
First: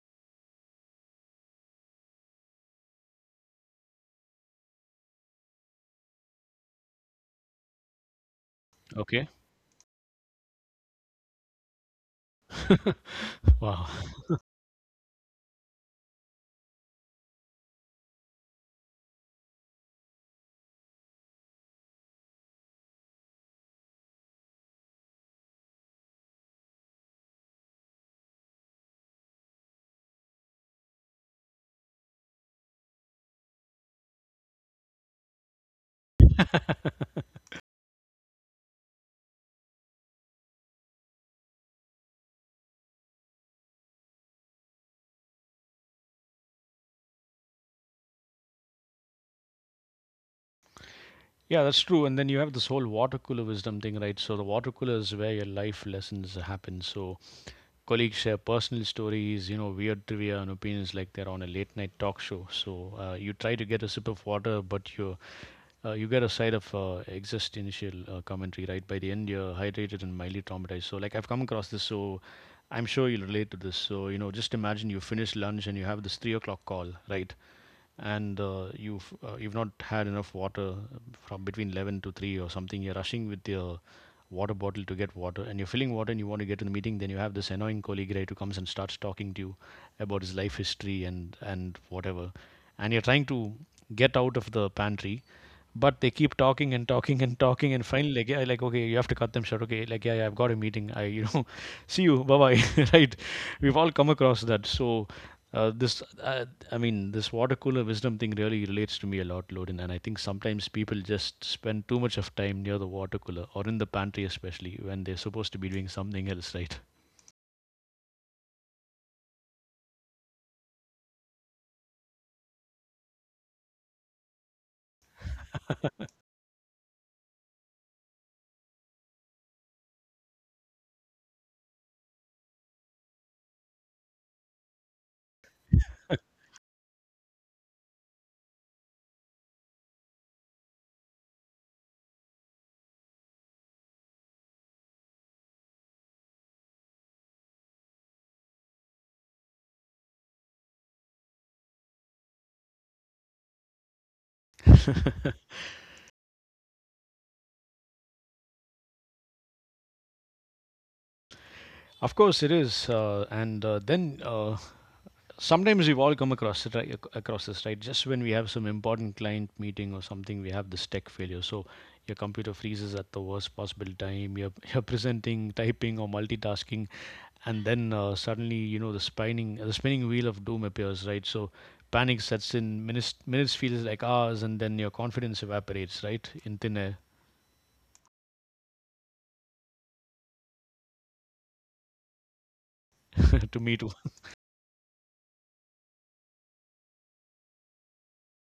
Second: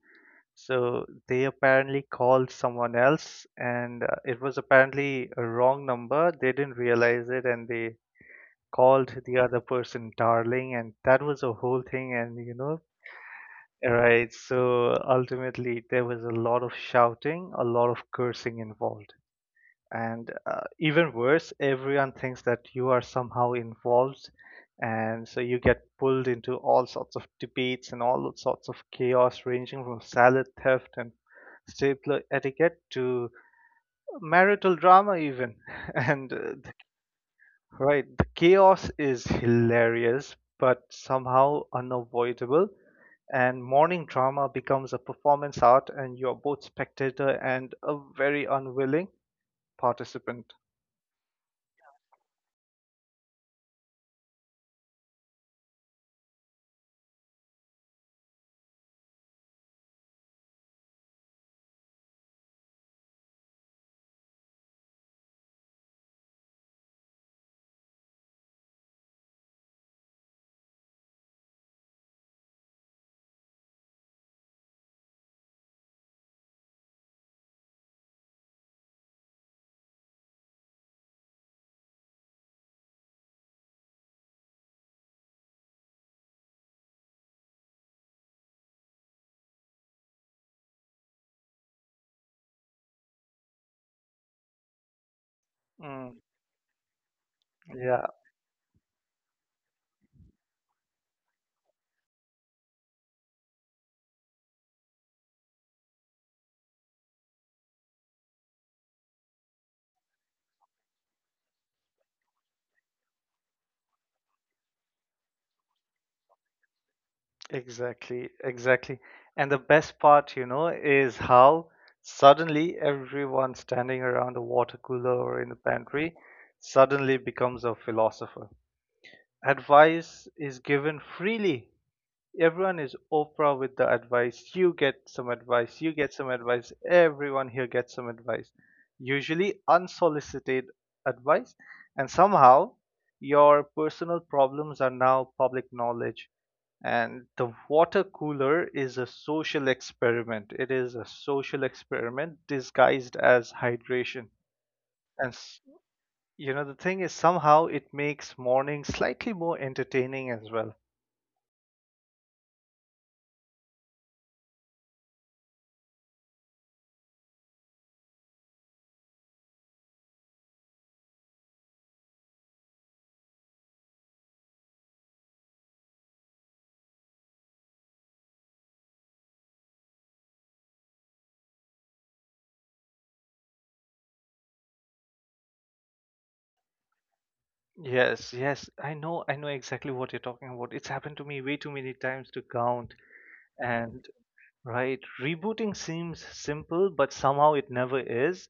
So they apparently called someone else, and it was apparently a wrong number. They didn't realize it, and they called
Okay.
the other person darling, and that was a whole thing. And you know,
Wow.
right, so ultimately there was a lot of shouting, a lot of cursing involved. And even worse, everyone thinks that you are somehow involved, and so you get pulled into all sorts of debates and all sorts of chaos, ranging from salad theft and stapler etiquette to marital drama, even. And Right, the chaos is hilarious, but somehow unavoidable. And morning drama becomes a performance art, and you're both spectator and a very unwilling participant.
Yeah, that's true. And then you have this whole water cooler wisdom thing, right? So the water cooler is where your life lessons happen. So colleagues share personal stories, you know, weird trivia and opinions like they're on a late night talk show. So you try to get a sip of water, but you get a side of existential commentary. Right by the end, you're hydrated and mildly traumatized. So like I've come across this, so I'm sure you'll relate to this. So you know, just imagine you finish lunch and you have this 3 o'clock call, right? And you've not had enough water from between 11 to 3 or something. You're rushing with your water bottle to get water, and you're filling water, and you want to get to the meeting. Then you have this annoying colleague, right, who comes and starts talking to you about his life history and whatever, and you're trying to get out of the pantry, but they
Mm,
keep talking and talking and talking, and
yeah.
finally like, yeah, like, okay, you have to cut them short. Okay, like, yeah, yeah, I've got a meeting, I you know, see you, bye bye. Right, we've all come across that. So uh, this, uh, I mean, this water cooler wisdom thing really relates to me a lot, Loden. And I think sometimes people just spend too much of time near the water cooler or in the pantry, especially when they're supposed to be doing something else, right?
Exactly, exactly. And the best part, you know, is how suddenly everyone standing around the water cooler or in the pantry suddenly becomes a philosopher. Advice is given freely. Everyone is Oprah with the advice. You get some advice, you get some advice, everyone here gets some advice. Usually unsolicited advice, and somehow your personal problems are now public knowledge, and the water cooler is a social experiment. It is a social experiment disguised as hydration. And s- you know, the thing is, somehow it makes morning slightly more entertaining as well.
Of course, it is. And then Sometimes we've all come across it, right, across this, right? Just when we have some important client meeting or something, we have this tech failure. So your computer freezes at the worst possible time. You're, you're presenting, typing, or multitasking, and then suddenly, you know, the spinning wheel of doom appears, right? So panic sets in. Minutes feels like hours, and then your confidence evaporates right in thin air.
Yes, yes, I know exactly what you're talking about. It's happened to me way too many times to count.
To me too.
And right, rebooting seems simple, but somehow it never is.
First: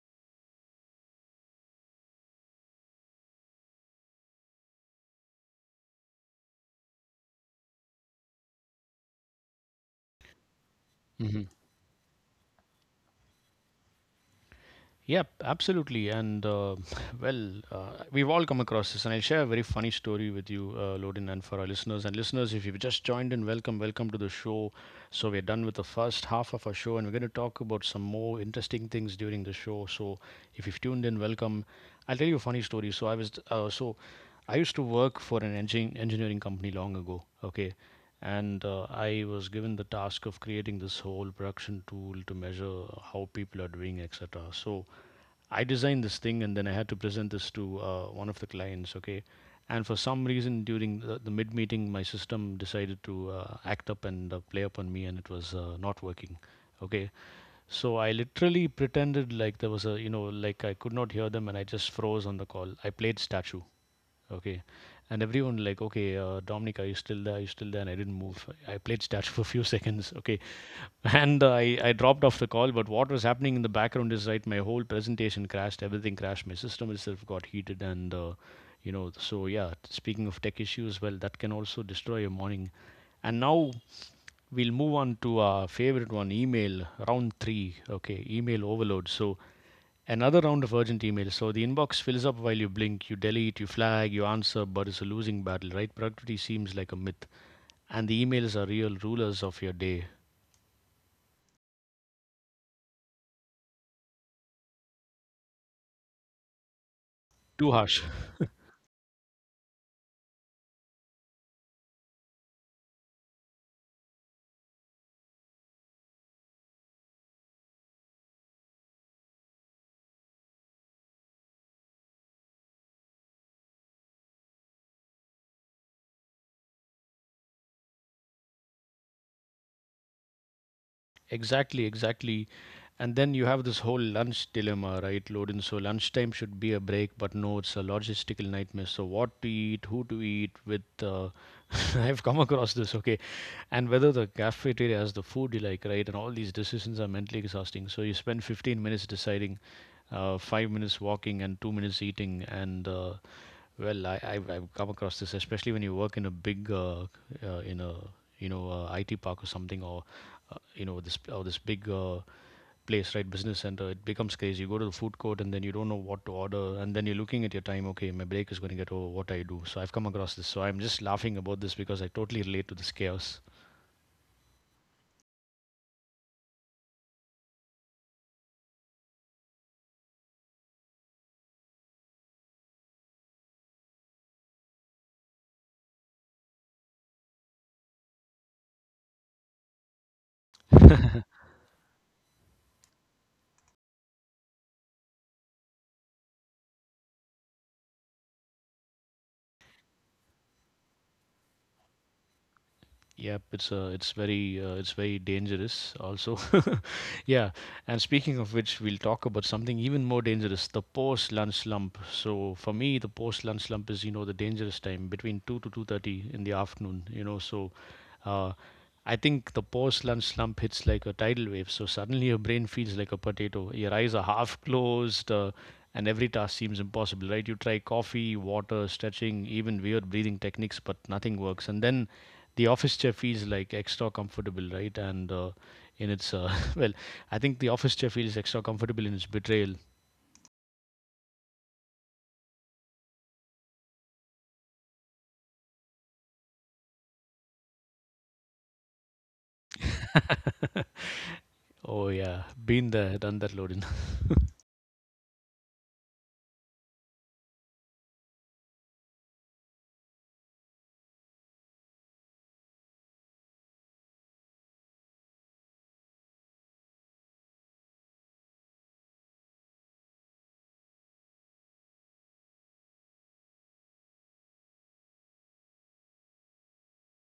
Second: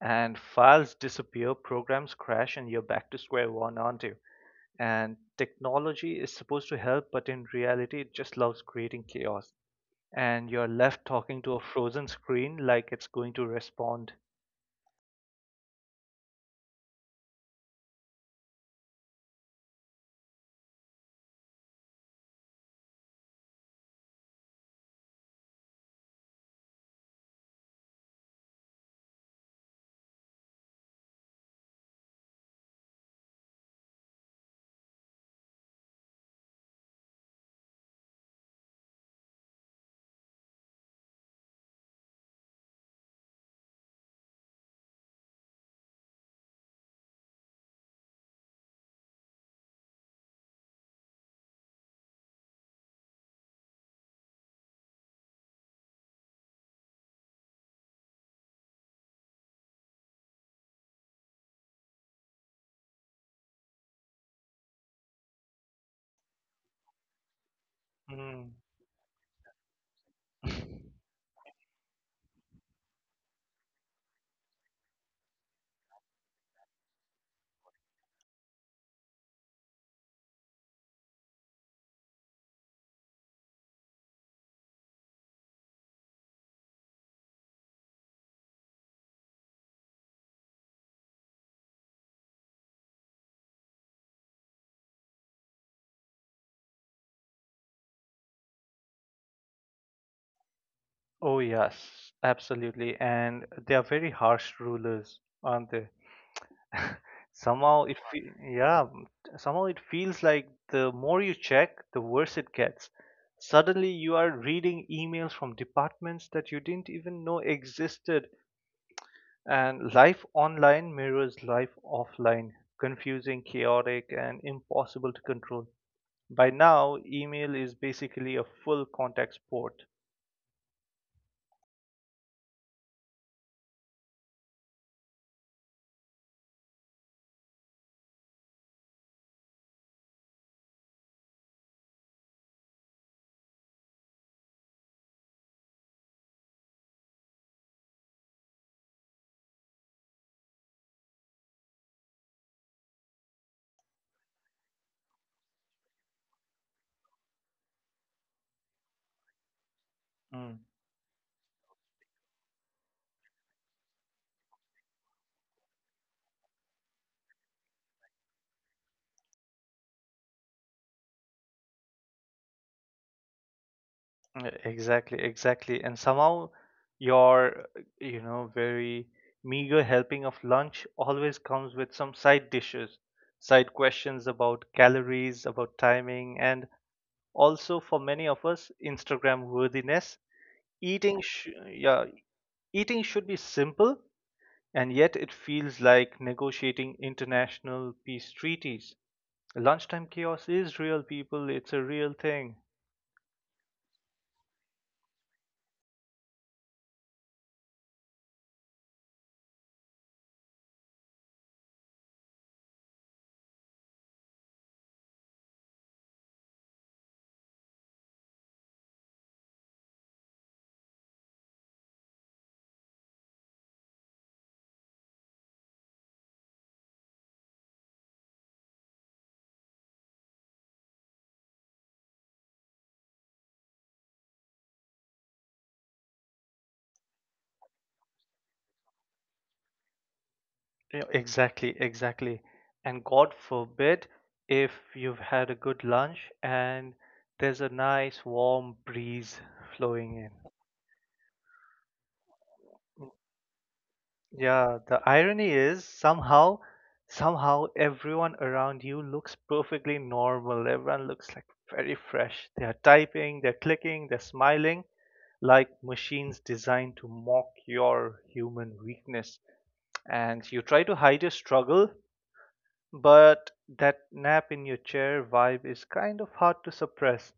And files disappear, programs crash, and you're back to square one, aren't you? And technology is supposed to help, but in reality, it just loves creating chaos. And you're left talking to a frozen screen like it's going to respond.
Yep, absolutely. And well, we've all come across this, and I'll share a very funny story with you, Lodin, and for our listeners. And listeners, if you've just joined in, welcome, welcome to the show. So, we're done with the first half of our show, and we're going to talk about some more interesting things during the show. So, if you've tuned in, welcome. I'll tell you a funny story. So, I was, I used to work for an engineering company long ago. Okay, and I was given the task of creating this whole production tool to measure how people are doing, et cetera. So I designed this thing, and then I had to present this to one of the clients. Okay, and for some reason during the mid meeting, my system decided to act up and play up on me, and it was not working. Okay, so I literally pretended like there was a, you know, like I could not hear them, and I just froze on the call. I played statue. Okay. And everyone like, okay, Dominic, are you still there? Are you still there? And I didn't move.
Mm.
I played statue for a few seconds. Okay. And I dropped off the call. But what was happening in the background is right, my whole presentation crashed. Everything crashed. My system itself got heated. And, you know, so yeah, speaking of tech issues, well, that can also destroy your morning. And now we'll move on to our favorite one, email, round three. Okay. Email overload. So, another round of urgent emails. So the inbox fills up while you blink. You delete, you flag, you answer, but it's a losing battle, right? Productivity seems like a myth, and the emails are real rulers of your day.
Oh, yes, absolutely. And they are very harsh rulers, aren't they?
Too harsh.
Yeah, somehow it feels like the more you check, the worse it gets. Suddenly you are reading emails from departments that you didn't even know existed. And life online mirrors life offline, confusing, chaotic, and impossible to control. By now, email is basically a full contact sport.
Exactly, exactly. And then you have this whole lunch dilemma, right, Loden? So lunchtime should be a break, but no, it's a logistical nightmare. So what to eat, who to eat with, I've come across this, okay, and whether the cafeteria has the food you like, right, and all these decisions are mentally exhausting. So you spend 15 minutes deciding, 5 minutes walking, and 2 minutes eating. And well, I've come across this, especially when you work in a big, in a you know, IT park or something, or
Mm,
you know, this big place, right, business center. It becomes crazy. You go to the food court, and then you don't know what to order, and then you're looking at your time. Okay, my break is going to get over. What I do? So I've come across this. So I'm just laughing about this because I totally relate to this chaos.
exactly, exactly. And somehow your, you know, very meager helping of lunch always comes with some side dishes, side questions about calories, about timing, and also for many of us, Instagram worthiness. Yeah, eating should be simple, and yet it feels like negotiating international peace treaties. Lunchtime chaos is real, people. It's a real thing.
Yep, it's it's very dangerous also. Yeah, and speaking of which, we'll talk about something even more dangerous, the post-lunch slump. So for me, the post-lunch slump is, you know, the dangerous time between 2 to 2:30 in the afternoon, you know. So uh, I think the post-lunch slump hits like a tidal wave. So suddenly your brain feels like a potato. Your eyes are half closed, and every task seems impossible, right? You try coffee, water, stretching, even weird breathing techniques, but nothing works. And then the office chair feels like extra comfortable, right? And in its well, I think the office chair feels extra comfortable in its betrayal.
Yeah, exactly, exactly. And God forbid if you've had a good lunch and there's a nice warm breeze flowing in.
Oh yeah, been
Mm,
there, done that, Lodin.
yeah, the irony is somehow everyone around you looks perfectly normal. Everyone looks like very fresh. They're typing, they're clicking, they're smiling, like machines designed to mock your human weakness. And you try to hide your struggle, but that nap in your chair vibe is kind of hard to suppress.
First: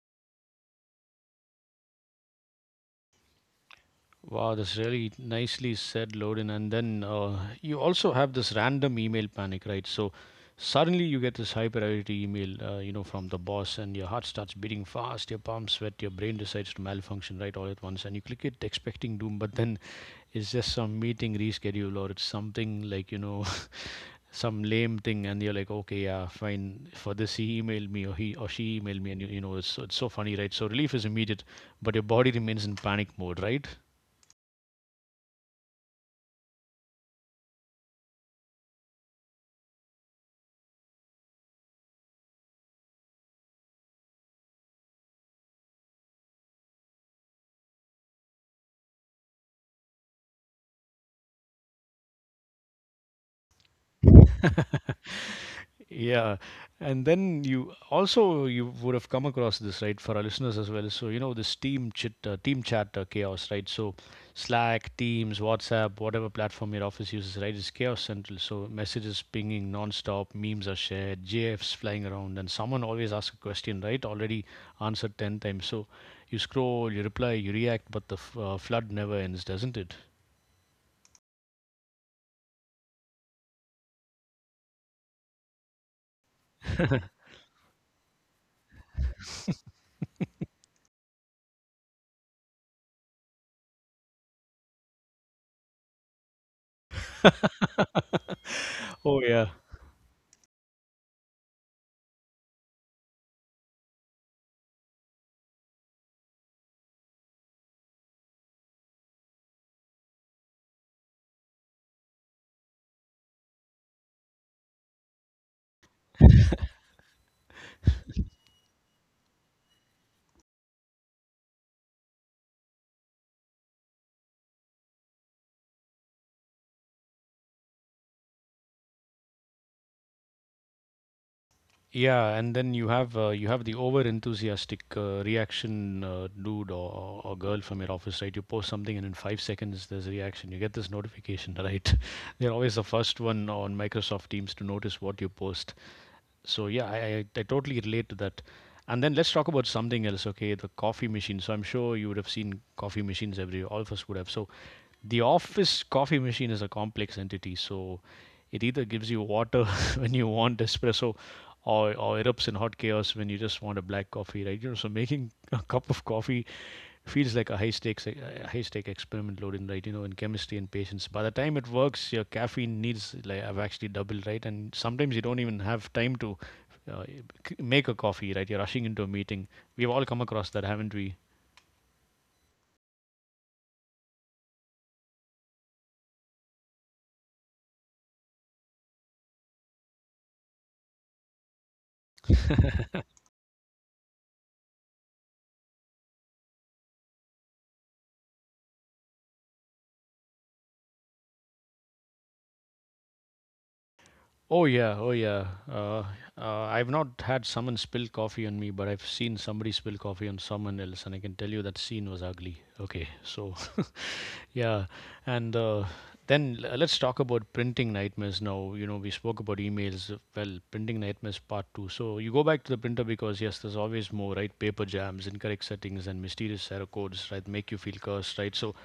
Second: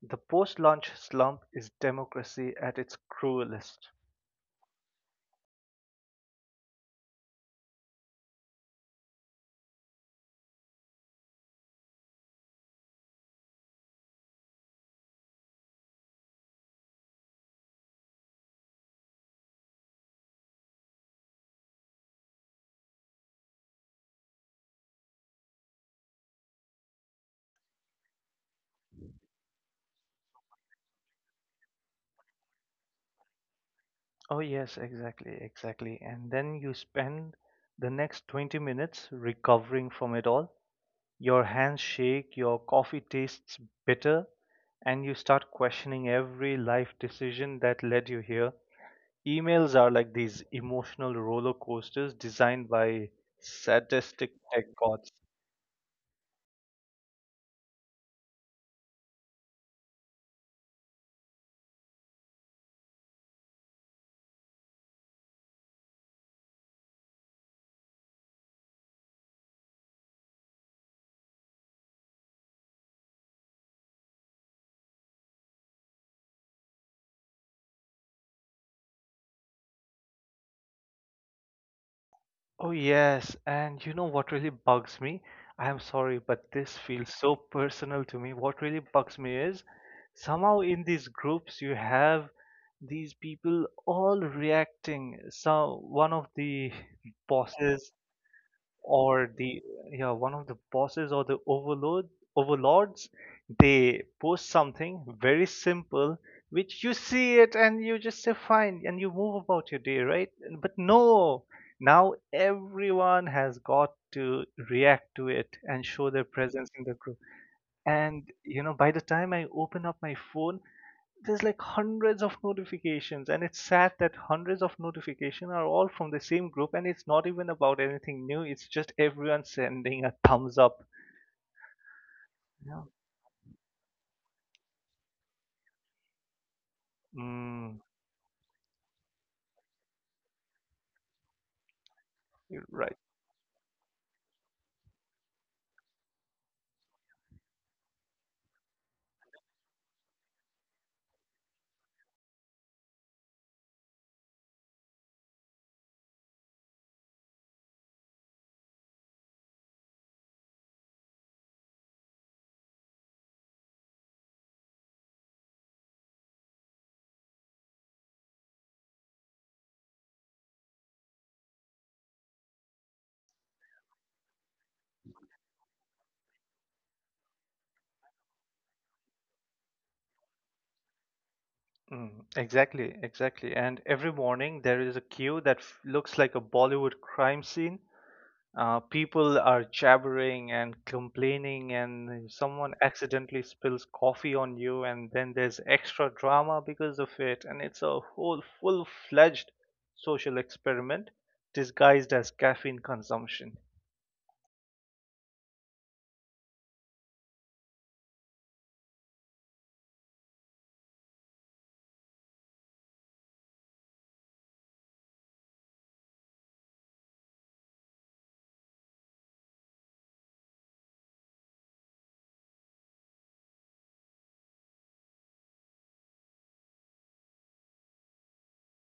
The post launch slump is democracy at its cruelest.
Wow, that's really nicely said, Lodin. And then you also have this random email panic, right? So suddenly you get this high priority email, you know, from the boss, and your heart starts beating fast, your palms sweat, your brain decides to malfunction right all at once, and you click it expecting doom, but then it's just some meeting reschedule, or it's something like, you know, some lame thing, and you're like, okay, yeah, fine, for this he emailed me, or he or she emailed me. And you know, it's so funny, right? So relief is immediate, but your body remains in panic mode, right?
Oh, yes, exactly, exactly. And then you spend the next 20 minutes recovering from it all. Your hands shake, your coffee tastes bitter, and you start questioning every life decision that led you here. Emails are like these emotional roller coasters designed by sadistic tech gods.
Yeah, and then you also, you would have come across this, right, for our listeners as well. So you know this team chat chaos, right? So Slack, Teams, WhatsApp, whatever platform your office uses, right, is chaos central. So messages pinging nonstop, memes are shared, GFs flying around, and someone always asks a question, right? Already answered 10 times. So you scroll, you reply, you react, but the flood never ends, doesn't it?
Oh, yes. And you know what really bugs me? I am sorry, but this feels so personal to me. What really bugs me is somehow in these groups you have these people all reacting. So one of the bosses
Oh
or
yeah.
the yeah one of the bosses or the overlords, they post something very simple which you see it, and you just say fine and you move about your day, right? But no, now everyone has got to react to it and show their presence in the group. And you know, by the time I open up my phone, there's like hundreds of notifications, and it's sad that hundreds of notifications are all from the same group, and it's not even about anything new. It's just everyone sending a thumbs up.
Yeah, and then
Yeah.
you have the over enthusiastic reaction dude or girl
Mm,
from your office, right? You post something and in 5 seconds there's a reaction. You get this notification, right? They're
you're
always the
right.
first one on Microsoft Teams to notice what you post. So yeah, I totally relate to that. And then let's talk about something else, okay? The coffee machine. So I'm sure you would have seen coffee machines everywhere. All of us would have. So the office coffee machine is a complex entity. So it either gives you water when you want espresso, or erupts in hot chaos when you just want a black coffee, right? You know, so making a cup of coffee feels like a high stakes a high stake experiment loaded, right, you know, in chemistry and patience. By the time it works, your caffeine needs like have actually doubled, right? And sometimes you don't even have time to uh, make a coffee, right? You're rushing into a meeting. We've all come across that, haven't we?
Mm, exactly, exactly. And every morning there is a queue that looks like a Bollywood crime scene. People are jabbering and complaining, and someone accidentally spills coffee on you, and then there's extra drama because of it, and it's a whole full fledged social experiment disguised as caffeine consumption.
Oh yeah, oh yeah. I've not had someone spill coffee on me, but I've seen somebody spill coffee on someone else, and I can tell you that scene was ugly, okay? So yeah, and let's talk about printing nightmares now. You know, we spoke about emails. Well, printing nightmares part two. So you go back to the printer because yes, there's always more, right? Paper jams, incorrect settings, and mysterious error codes, right? Make you feel cursed, right? So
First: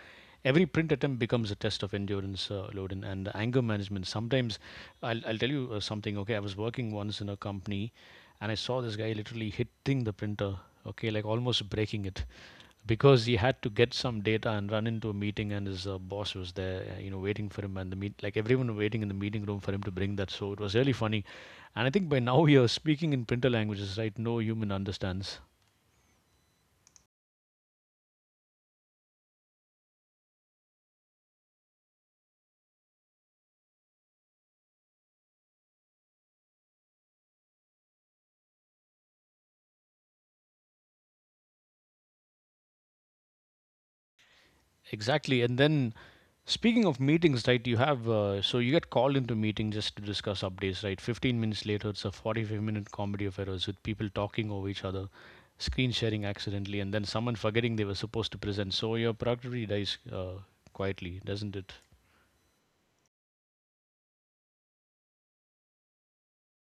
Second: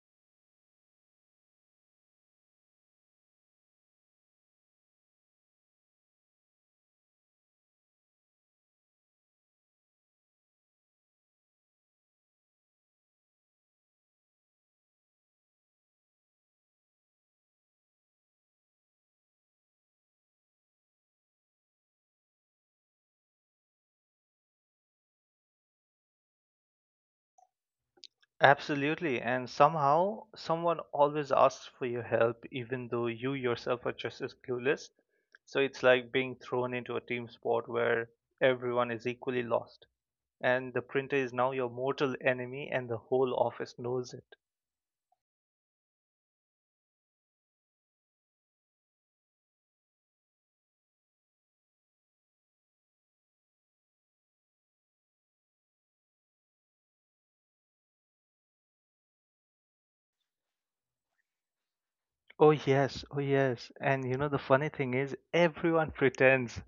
every print attempt becomes a test of endurance, Loden, and anger management. Sometimes, I'll tell you something. Okay, I was working once in a company, and I saw this guy literally hitting the printer. Okay, like almost breaking it, because he had to get some data and run into a meeting, and his boss was there you know, waiting for him, and the meet like everyone waiting in the meeting room for him to bring that. So it was really funny, and I think by now you're speaking in printer languages, right? No human understands.
Absolutely, and somehow someone always asks for your help, even though you yourself are just as clueless. So it's like being thrown into a team sport where everyone is equally lost. And the printer is now your mortal enemy and the whole office knows it.
Exactly. And then, speaking of meetings, right, you have so you get called into a meeting just to discuss updates, right? 15 minutes later, it's a 45-minute comedy of errors, with people talking over each other, screen sharing accidentally, and then someone forgetting they were supposed to present. So your productivity dies quietly, doesn't it?
Oh yes, oh yes. And you know the funny thing is everyone pretends.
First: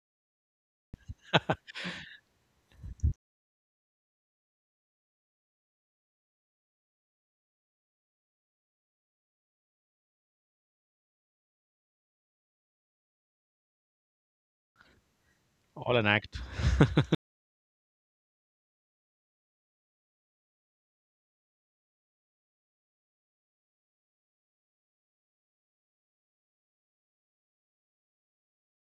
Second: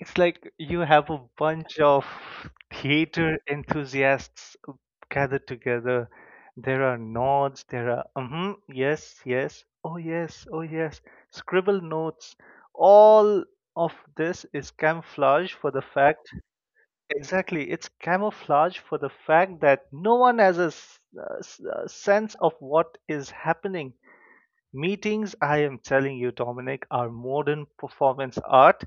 It's like you have a bunch of theater enthusiasts gathered together. There are nods, there are mm-hmm, yes, yes, oh yes, oh yes, scribble notes. All of this is camouflage for the
All an
fact.
act.
Exactly. It's camouflage for the fact that no one has a, a sense of what is happening. Meetings, I am telling you, Dominic, are modern performance art,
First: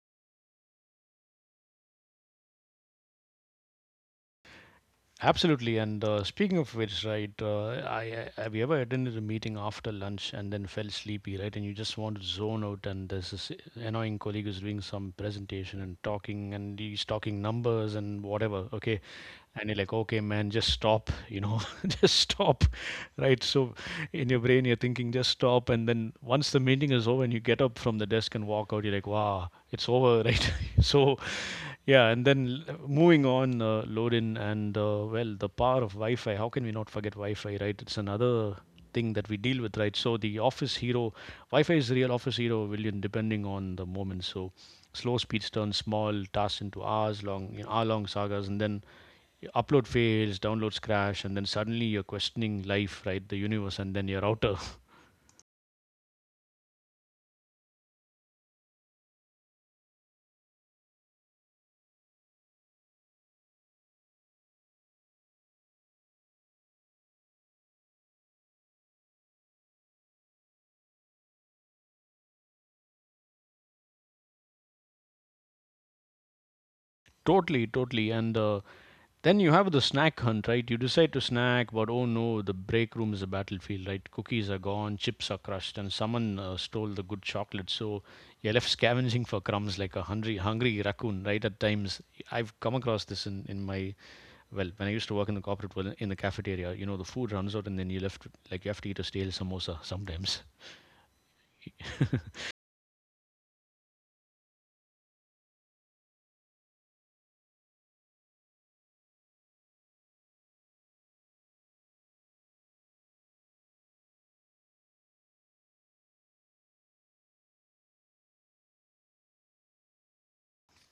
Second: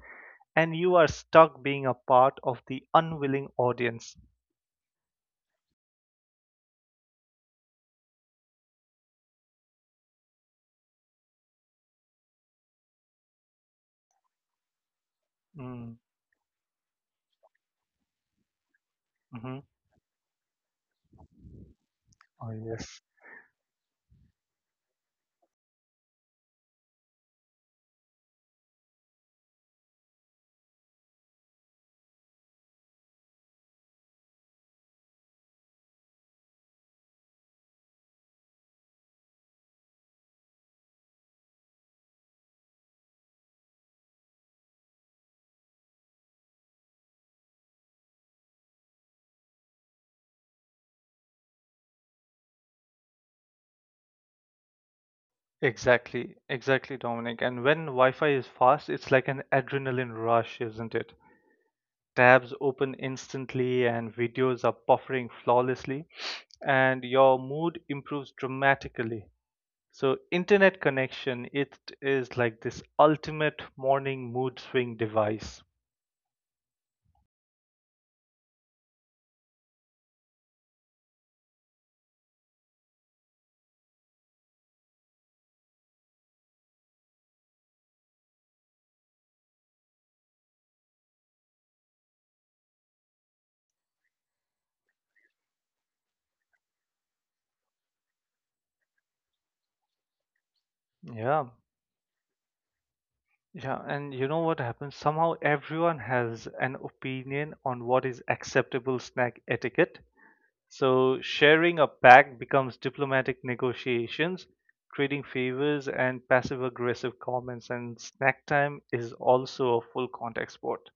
and you are stuck being a part of the unwilling audience.
Absolutely. And speaking of which, right, I have you ever attended a meeting after lunch and then felt sleepy, right? And you just want to zone out, and there's this annoying colleague who's doing some presentation and
Mm,
talking, and he's talking numbers and whatever. Okay,
hmm.
and you're like, okay, man, just stop, you know, just
Oh,
stop,
yes.
right? So in your brain, you're thinking, just stop, and then once the meeting is over and you get up from the desk and walk out, you're like, wow, it's over, right? So yeah, moving on, Lorin, and well, the power of Wi Fi. How can we not forget Wi Fi, right? It's another thing that we deal with, right? So, the office hero, Wi Fi is the real office hero, William, depending on the moment. So, slow speeds turn small tasks into you know, hour long sagas, and then your upload fails, downloads crash, and then suddenly you're questioning life, right? The universe, and then your router.
Exactly, exactly, Dominic. And when Wi Fi is fast, it's like an adrenaline rush, isn't it? Tabs open instantly and videos are buffering flawlessly, and your mood improves dramatically. So internet connection, it is like this ultimate morning mood swing device.
Totally, totally. And then you have the snack hunt, right? You decide to snack, but oh no, the break room is a battlefield, right? Cookies are gone, chips are crushed, and someone stole the good chocolate. So you're left scavenging for crumbs like a hungry, hungry raccoon, right? At times, I've come across this in my, well, when I used to work in the corporate world, in the cafeteria, you know, the food runs out and then you're left, like, you have to eat a stale samosa sometimes.
Yeah. Yeah, and you know what happens? Somehow everyone has an opinion on what is acceptable snack etiquette. So sharing a pack becomes diplomatic negotiations, trading favors, and passive aggressive comments, and snack time is also a full contact sport.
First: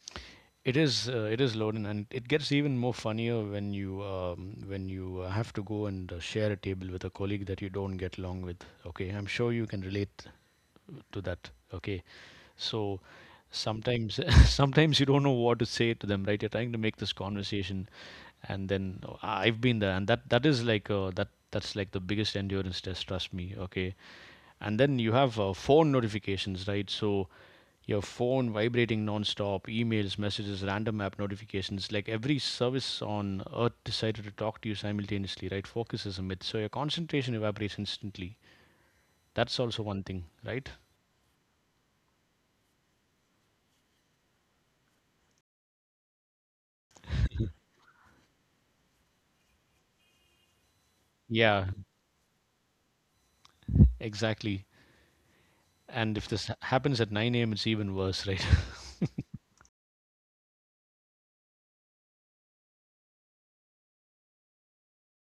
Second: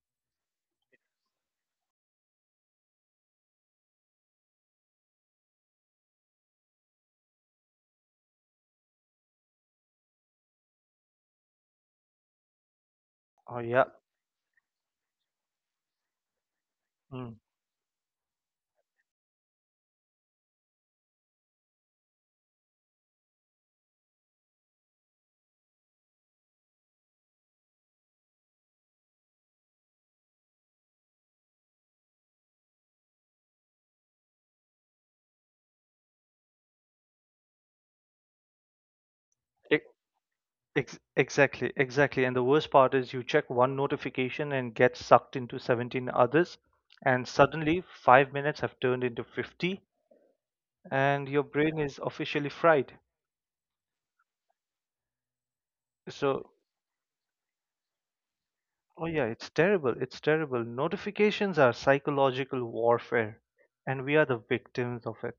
It is, it is loaded, and it gets even more funnier when you have to go and share a table with a colleague that you don't get along with. Okay, I'm sure you can relate to that. Okay, so
Oh, yeah.
sometimes sometimes you don't know what to say to them, right? You're trying to make this
Mm.
conversation, and then oh, I've been there, and that is like that's like the biggest endurance test. Trust me. Okay, and then you have phone notifications, right? So your phone vibrating non-stop, emails, messages, random app notifications. Like every service on earth decided to talk to you simultaneously, right? Focus is a myth. So your concentration evaporates instantly. That's also
Ex-
one thing, right?
exactly. And the worst part is you check one notification and get sucked into 17 others, and suddenly 5 minutes have turned into 50, and your
Yeah,
brain is officially fried.
exactly. And if
So,
this happens at 9 a.m., it's even worse, right?
oh, yeah, it's terrible. It's terrible. Notifications are psychological warfare, and we are the victims of it.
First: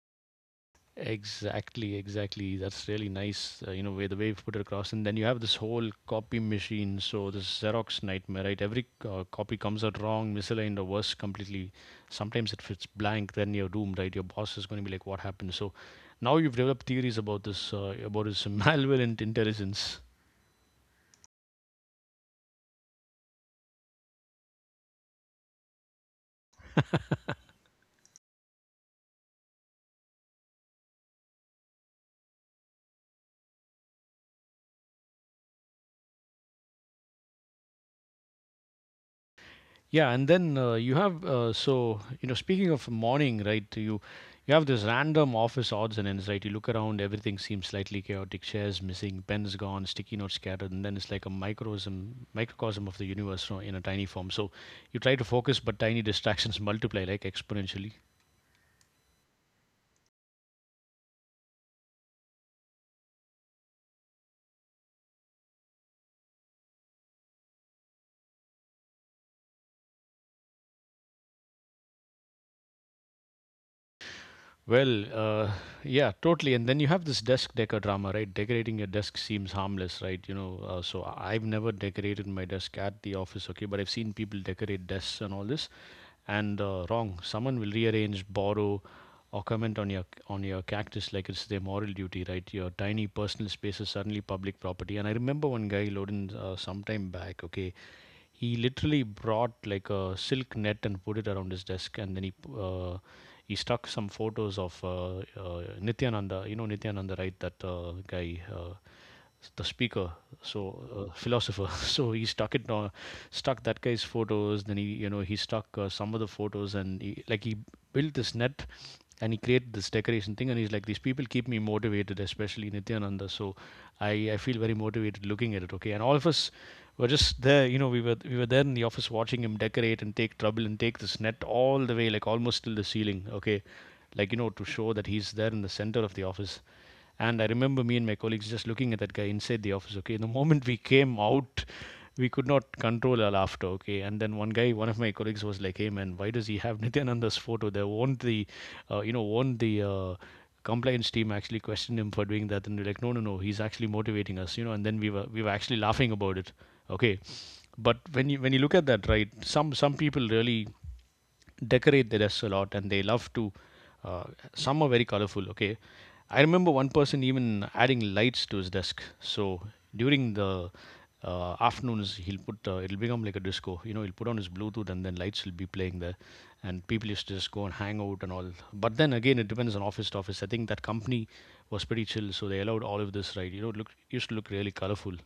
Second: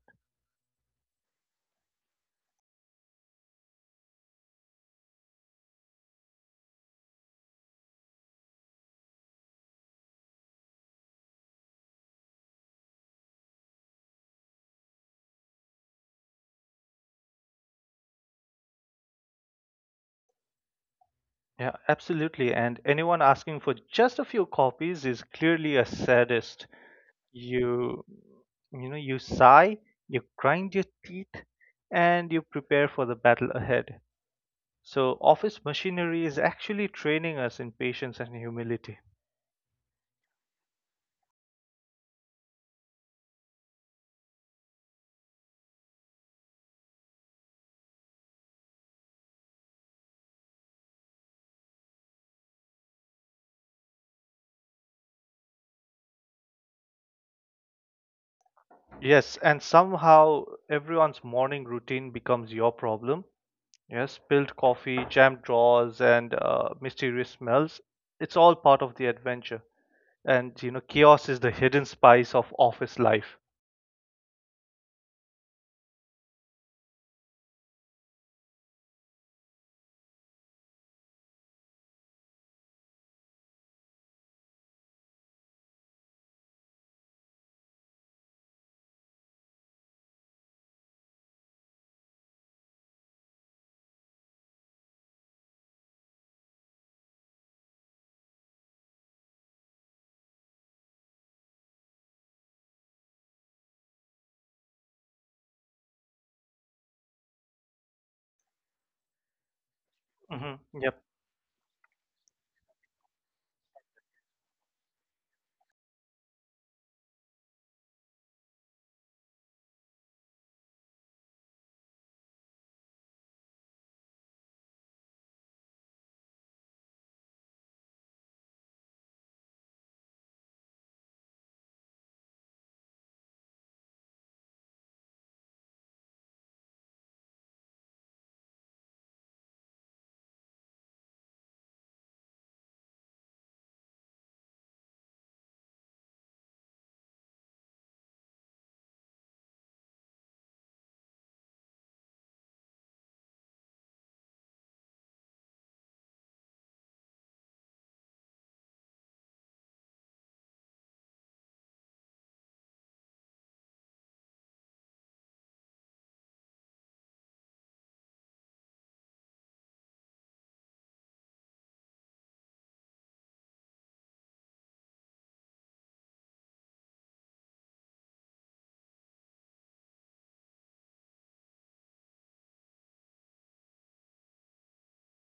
Exactly, exactly. That's really nice, you know, way you put it across. And then you have this whole copy machine. So this Xerox nightmare, right? Every copy comes out wrong, misaligned, or worse, completely. Sometimes if it's blank, then you're doomed, right? Your boss is going to be like, "What happened?" So now you've developed theories about this malware and intelligence.
Yeah, absolutely. And anyone asking for just a few copies is clearly a sadist. You, you know, you sigh, you grind your teeth, and you prepare for the battle ahead. So, office machinery is actually training us in patience and humility.
Yeah, and then you have so you know, speaking of morning, right? You have this random office odds and ends, right? You look around, everything seems slightly chaotic. Chairs missing, pens gone, sticky notes scattered, and then it's like a microcosm of the universe, you know, in a tiny form. So you try to focus, but tiny distractions multiply like exponentially.
Yes, and somehow everyone's morning routine becomes your problem. Yes, spilled coffee, jammed drawers, and mysterious smells. It's all part of the adventure. And you know, chaos is the hidden spice of office life.
Well, yeah, totally. And then you have this desk decor drama, right? Decorating your desk seems harmless, right? You know, I've never decorated my desk at the office, okay, but I've seen people decorate desks and all this, and wrong. Someone will rearrange, borrow, or comment on your cactus like it's their moral duty, right? Your tiny personal space is suddenly public property. And I remember one guy, Loden, sometime back. Okay, he literally brought like a silk net and put it around his desk, and then he stuck some photos of Nityananda. You know Nityananda, right? That guy. The speaker,
Hmm. Yep.
so philosopher. So he stuck it on, stuck that guy's photos. Then he, you know, he stuck some of the photos, and he, like he built this net, and he created this decoration thing. And he's like, these people keep me motivated, especially Nityananda. So I feel very motivated looking at it. Okay, and all of us were just there. You know, we were there in the office watching him decorate and take trouble and take this net all the way, like almost till the ceiling. Okay, like, you know, to show that he's there in the center of the office. And I remember me and my colleagues just looking at that guy inside the office. Okay, the moment we came out, we could not control our laughter. Okay, and then one guy, one of my colleagues, was like, "Hey man, why does he have Nityananda's photo there? Won't the, you know, won't the compliance team actually question him for doing that?" And we're like, "No, no, no, he's actually motivating us, you know." And then we were actually laughing about it. Okay, but when you look at that, right? Some people really decorate the desk a lot, and they love to uh, some are very colorful, okay. I remember one person even adding lights to his desk. So during the afternoons, he'll put it'll become like a disco, you know. He'll put on his bluetooth and then lights will be playing there, and people used to just go and hang out and all. But then again, it depends on office to office. I think that company was pretty chill, so they allowed all of this, right? You know, it look used to look really colorful.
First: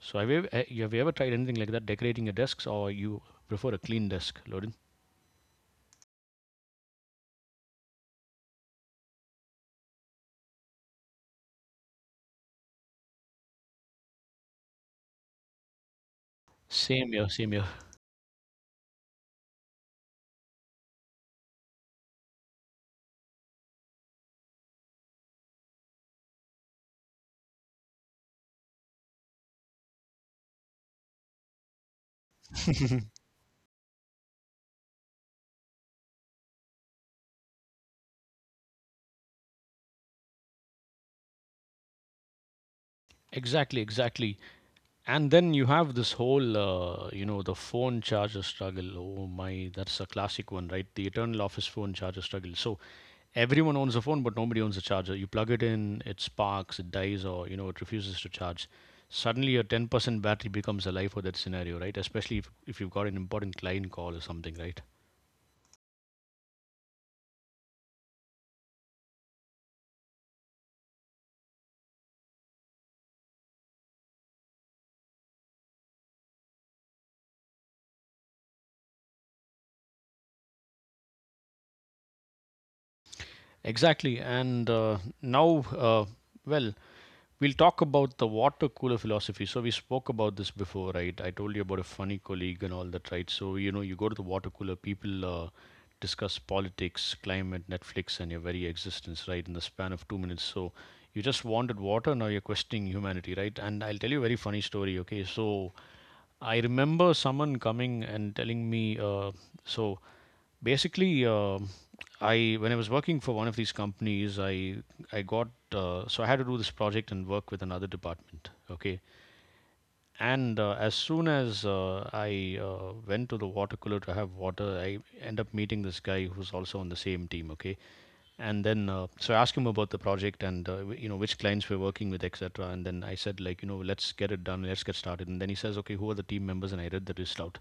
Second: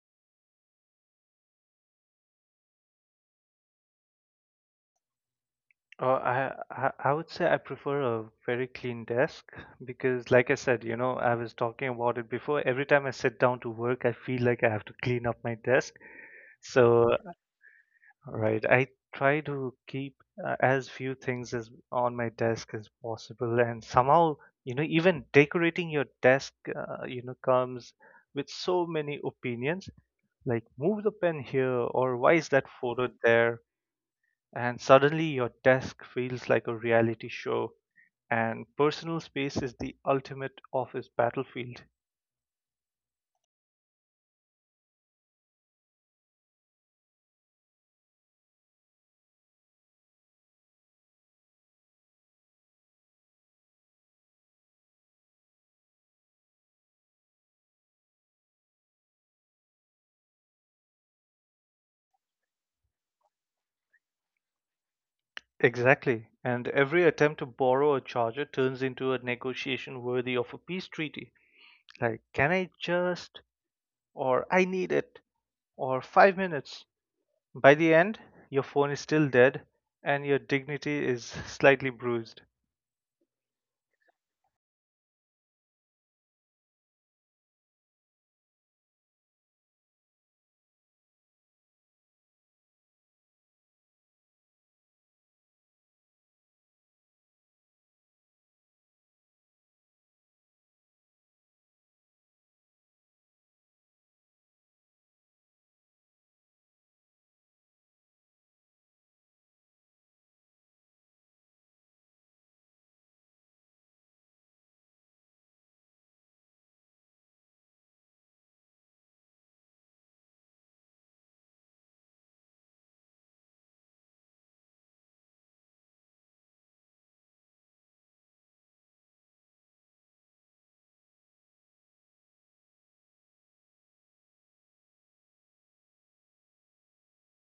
So have you ever tried anything like that, decorating your desks, or you prefer a clean desk, Loden?
I I would say I prefer a very clean desk because, like I said, you know, I was talking about it before. Every time I sit down to work, I feel like I have to clean up my desk.
Same
So,
here, same here.
right. I try to keep as few things as on my desk as possible, and somehow, you know, even decorating your desk, you know, comes with so many opinions. Like, move the pen here, or why is that photo there? And suddenly, your desk feels like a reality show, and personal space is the ultimate office battlefield.
Exactly, exactly. And then you have this whole, you know, the phone charger struggle. Oh my, that's a classic one, right? The eternal office phone charger struggle. So everyone owns a phone, but nobody owns a charger. You plug it in, it sparks, it dies, or, it refuses to charge. Suddenly, your 10% battery becomes a life for that scenario, right? Especially if you've got an important client call or something, right?
Exactly. And every attempt to borrow a charger turns into a negotiation worthy of a peace treaty. Like, can I just, or I need it, or 5 minutes. By the end, your phone is still dead, and your dignity is slightly bruised.
Exactly. And now, well, we'll talk about the water cooler philosophy. So we spoke about this before, right? I told you about a funny colleague and all that, right? So you know, you go to the water cooler, people discuss politics, climate, Netflix, and your very existence, right, in the span of 2 minutes. So you just wanted water, now you're questioning humanity, right? And I'll tell you a very funny story, okay? So I remember someone coming and telling me, so basically, uh, I when I was working for one of these companies, I got I had to do this project and work with another department. Okay, and as soon as I went to the water cooler to have water, I end up meeting this guy who's also on the same team. Okay, and then I asked him about the project and you know which clients we're working with, etc. And then I said, like, you know, let's get it done, let's get started. And then he says, okay, who are the team members? And I read the list out,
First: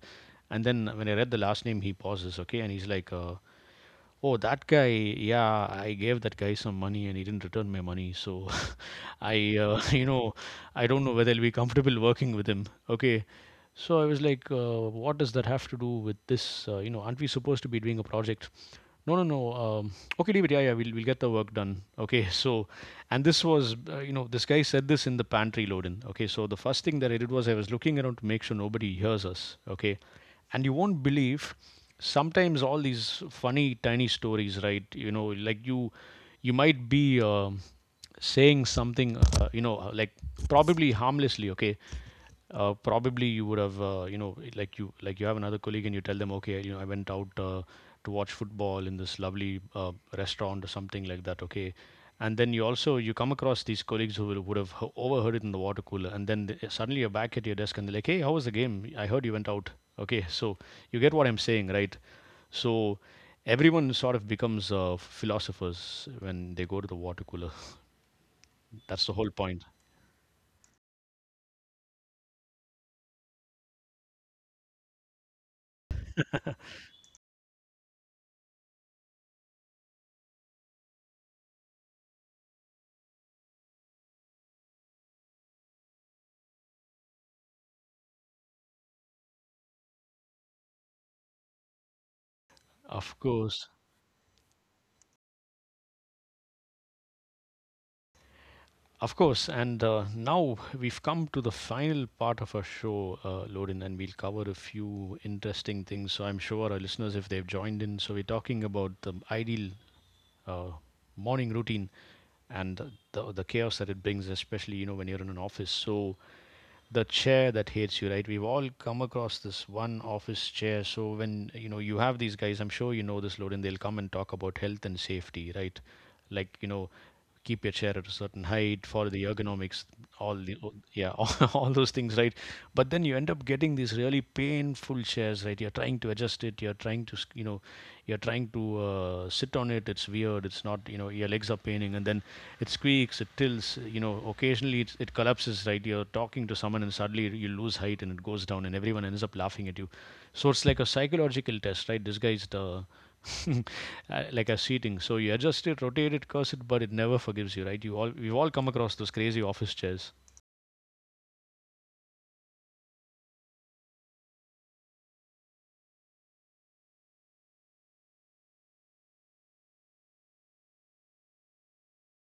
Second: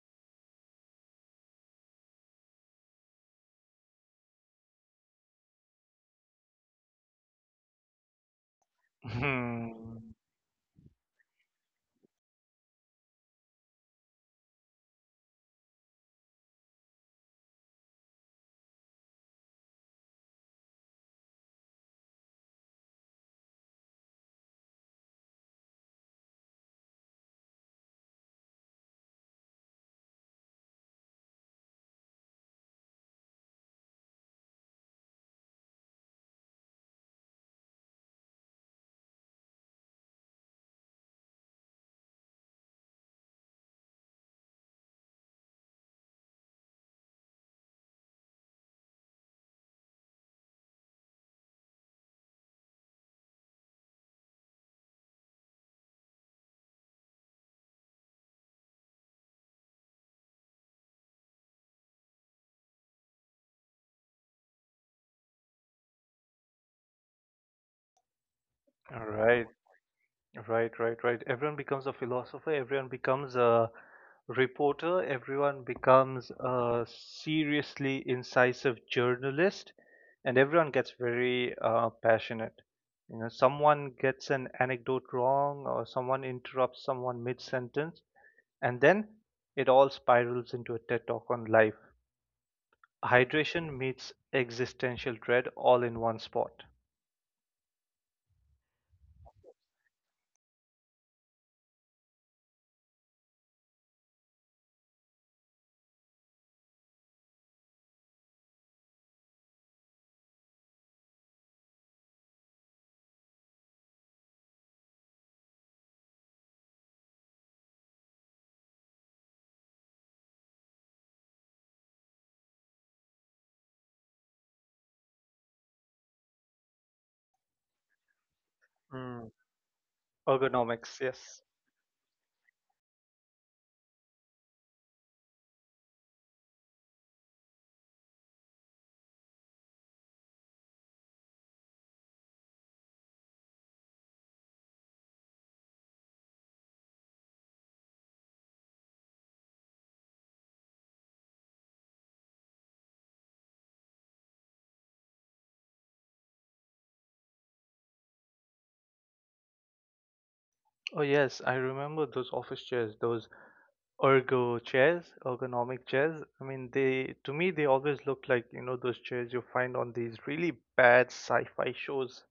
and then when I read the last name, he pauses. Okay, and he's like, oh, that guy. Yeah, I gave that guy some money and he didn't return my money. So I, uh,
Hmm.
you know, I don't know whether I'll be comfortable working with him. Okay. So I was like, what does that have to do with this? You know, aren't we supposed to be doing a project? No, no, no. Okay, leave it. Yeah, yeah, we'll get the work done. Okay, so, and this was, you know, this guy said this in the pantry load in. Okay, so the first thing that I did was I was looking around to make sure nobody hears us. Okay, and you won't believe sometimes all these funny tiny stories, right? You know, like you might be saying something, you know, like probably harmlessly, okay, probably you would have, you know, like you have another colleague and you tell them, okay, you know, I went out, to watch football in this lovely restaurant or something like that, okay, and then you come across these colleagues who would have overheard it in the water cooler, and then suddenly you're back at your desk and they're like, hey, how was the game, I heard you went out, okay, so you get what I'm saying, right? So everyone sort of becomes, philosophers when they go to the water cooler. That's the whole
right
point.
right right right Everyone becomes a philosopher, everyone becomes a reporter, everyone becomes a seriously incisive journalist, and everyone gets very passionate. You know, someone gets an anecdote wrong, or someone interrupts someone mid sentence, and then it all spirals into a TED talk on life.
Of course.
Hydration meets existential dread all in one spot.
Of course, and now we've come to the final part of our show, Lorin, and we'll cover a few interesting things. So I'm sure our listeners, if they've joined in, so we're talking about the ideal uh, morning routine and the chaos that it brings, especially you know when you're in an office. So the chair that hates you, right? We've all come across this one office chair. So when you know you have these guys, I'm sure you know this, Loden. They'll come and talk about health and safety, right? Like, you know, keep your chair at a certain height, follow the
Mm,
ergonomics, all the,
ergonomics,
yeah, all,
yes.
all those things, right? But then you end up getting these really painful shares, right? You're trying to adjust it, you're trying to, you know, you're trying to sit on it, it's weird, it's not, you know, your legs are paining, and then it squeaks, it tilts, you know, occasionally it collapses, right? You're talking to someone and suddenly you lose height and it goes down and everyone ends up laughing at you. So it's like a psychological test, right? This guy's the like a seating. So you adjust it, rotate it, curse it, but it never forgives you, right? you all we've all come across those crazy office chairs.
Oh, yes, I remember those office chairs, those ergo chairs, ergonomic chairs. I mean, they, to me, they always look like, you know, those chairs you find on these really bad sci-fi shows,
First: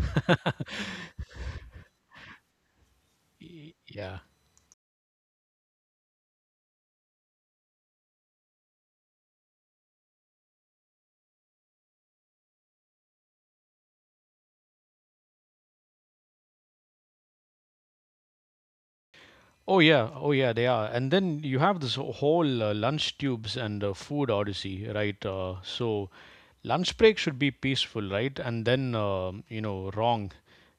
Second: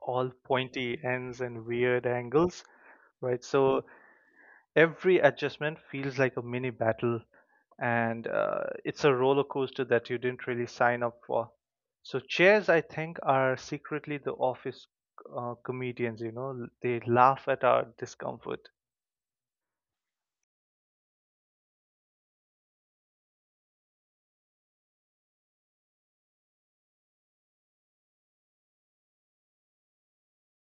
all pointy ends and weird angles, right? So
Yeah.
every adjustment feels like a mini battle, and it's a roller coaster that you didn't really sign up for. So chairs, I think, are secretly the office comedians. You know, they laugh at our discomfort.
Oh yeah, oh yeah, they are. And then you have this whole lunch tubes and food odyssey, right? Lunch break should be peaceful, right? And then, you know, wrong.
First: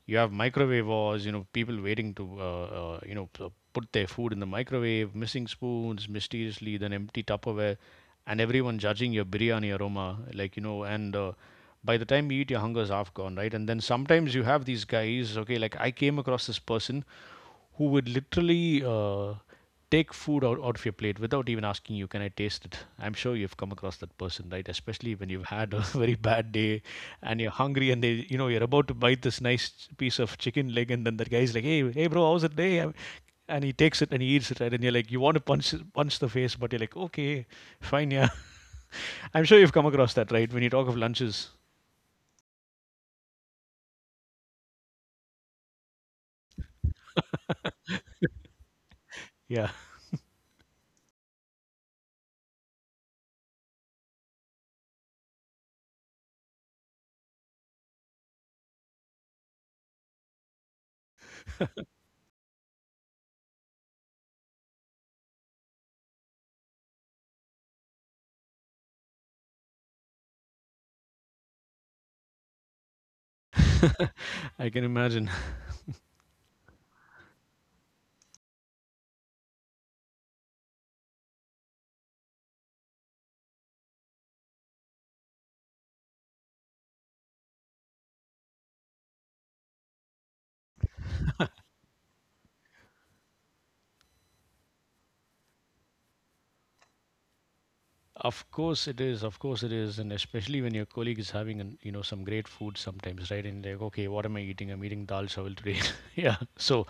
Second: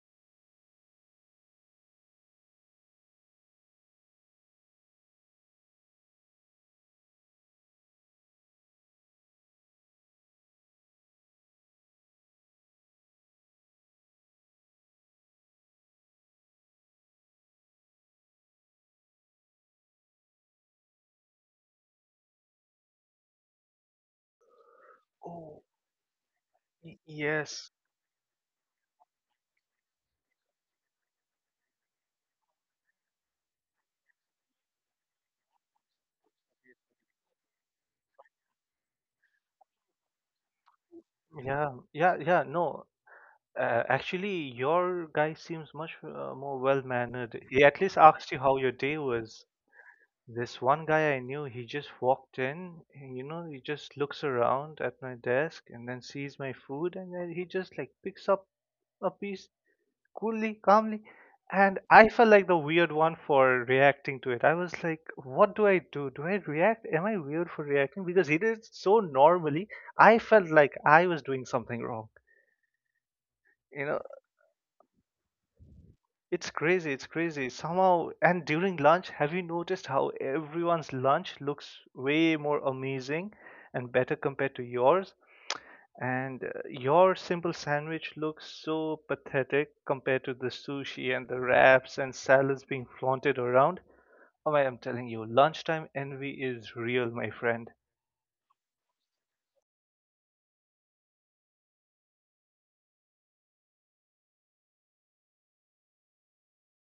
You have microwave wars, you know, people waiting to, you know, put their food in the microwave, missing spoons mysteriously, then empty Tupperware, and everyone judging your biryani aroma, like, you know, and by the time you eat, your hunger's half gone, right? And then sometimes you have these guys, okay, like I came across this person who would literally take food out, out of your plate without even asking, you can I taste it? I'm sure you've come across that person, right? Especially when you've
Oh,
had a very bad day,
y-
and you're
yes.
hungry, and they, you know, you're about to bite this nice piece of chicken leg, and then that guy's like, hey, hey bro, how's the day? And he takes it and he eats it, right? And you're like, you want to punch the face, but you're like, okay, fine. Yeah. I'm sure you've come across that, right, when you talk of
Mhm.
lunches.
Yeah, yeah, yeah. No, actually, your guy seems much more well mannered. He at least asked you how your day was.
Yeah.
This one guy I knew, he just walked in, and, you know, he just looks around at my desk and then sees my food, and then he just like picks up a piece coolly, calmly. And I felt like the weird one for reacting to it. I was like, what do I do? Do I react? Am I weird for reacting? Because he did it so normally, I felt like I was doing something wrong. You know,
I can imagine.
it's crazy, it's crazy. Somehow, and during lunch, have you noticed how everyone's lunch looks way more amazing and better compared to yours? And your simple sandwich looks so pathetic compared to the sushi and the wraps and salads being flaunted around. Oh, my, I'm telling you, lunchtime envy is real, my friend.
Of course it is. Of course it is, and especially when your colleague is having an, you know, some great food sometimes, right? And like, okay, what am I eating? I'm eating dal chawal today. Yeah. So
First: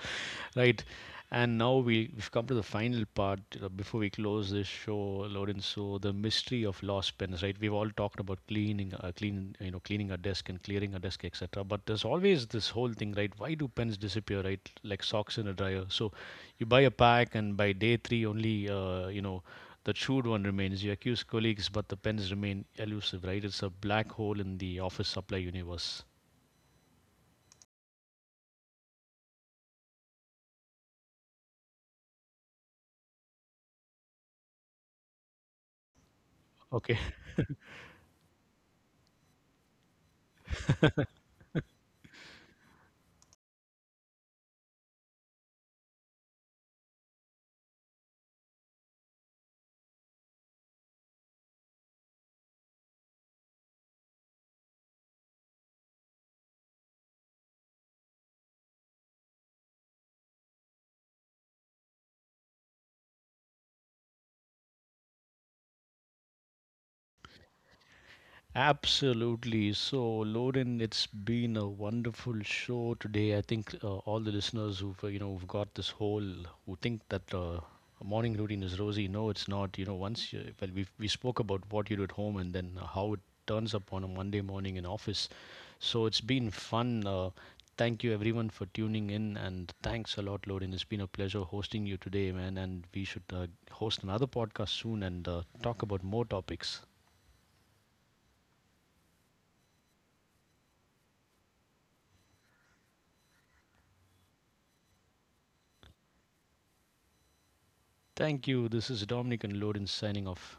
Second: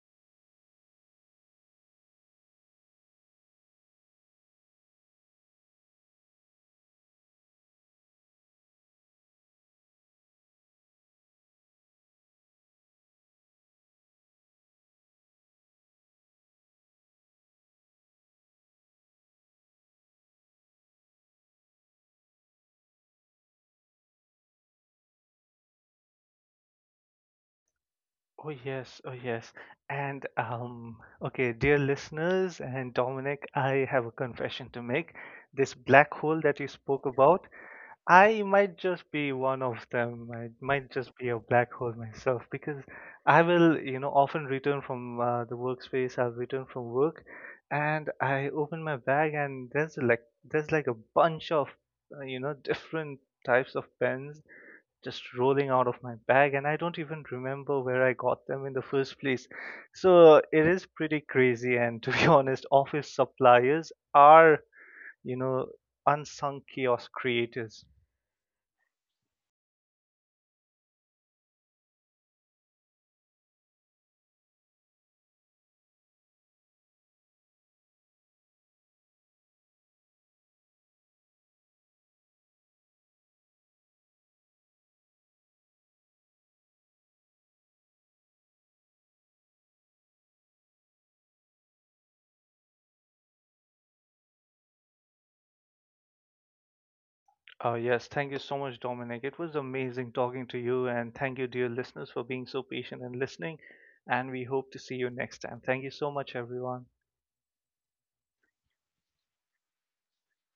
right. And now we've come to the final part before we close this show, Lorenzo, the mystery of lost pens, right? We've all talked about cleaning, you know, cleaning our desk and clearing our desk, etc. But there's always this whole thing, right? Why do pens disappear, right? Like socks in a dryer. So you buy a pack, and by day three, only, you know, the chewed one remains. You accuse colleagues, but the pens remain elusive, right? It's a black hole in the office supply universe.
Oh yes, oh yes. And okay, dear listeners and Dominic, I have a confession to make. This black hole that you
Okay.
spoke about, I might just be one of them. I might just be a black hole myself because I will, you know, often return from the workspace. I'll return from work, and I open my bag, and there's like a bunch of, you know, different types of pens just rolling out of my bag, and I don't even remember where I got them in the first place. So it is pretty crazy, and to be honest, office suppliers are, you know, unsung chaos creators.
Absolutely. So, Loren, it's been a wonderful show today. I think all the listeners who've, you know, who've got this whole who think that a morning routine is rosy. No, it's not. You know, once you, well, we spoke about what you do at home and then how it turns up on a Monday morning in office. So it's been fun. Thank you everyone for tuning in and thanks a lot, Loren. It's been a pleasure hosting you today, man. And we should host another podcast soon and talk about more topics.
Oh yes, thank you so much, Dominic. It was amazing talking to you, and thank you, dear listeners, for being so patient and listening. And we hope to see you next time. Thank you so much, everyone.
Thank you. This is Dominic and Loden signing off.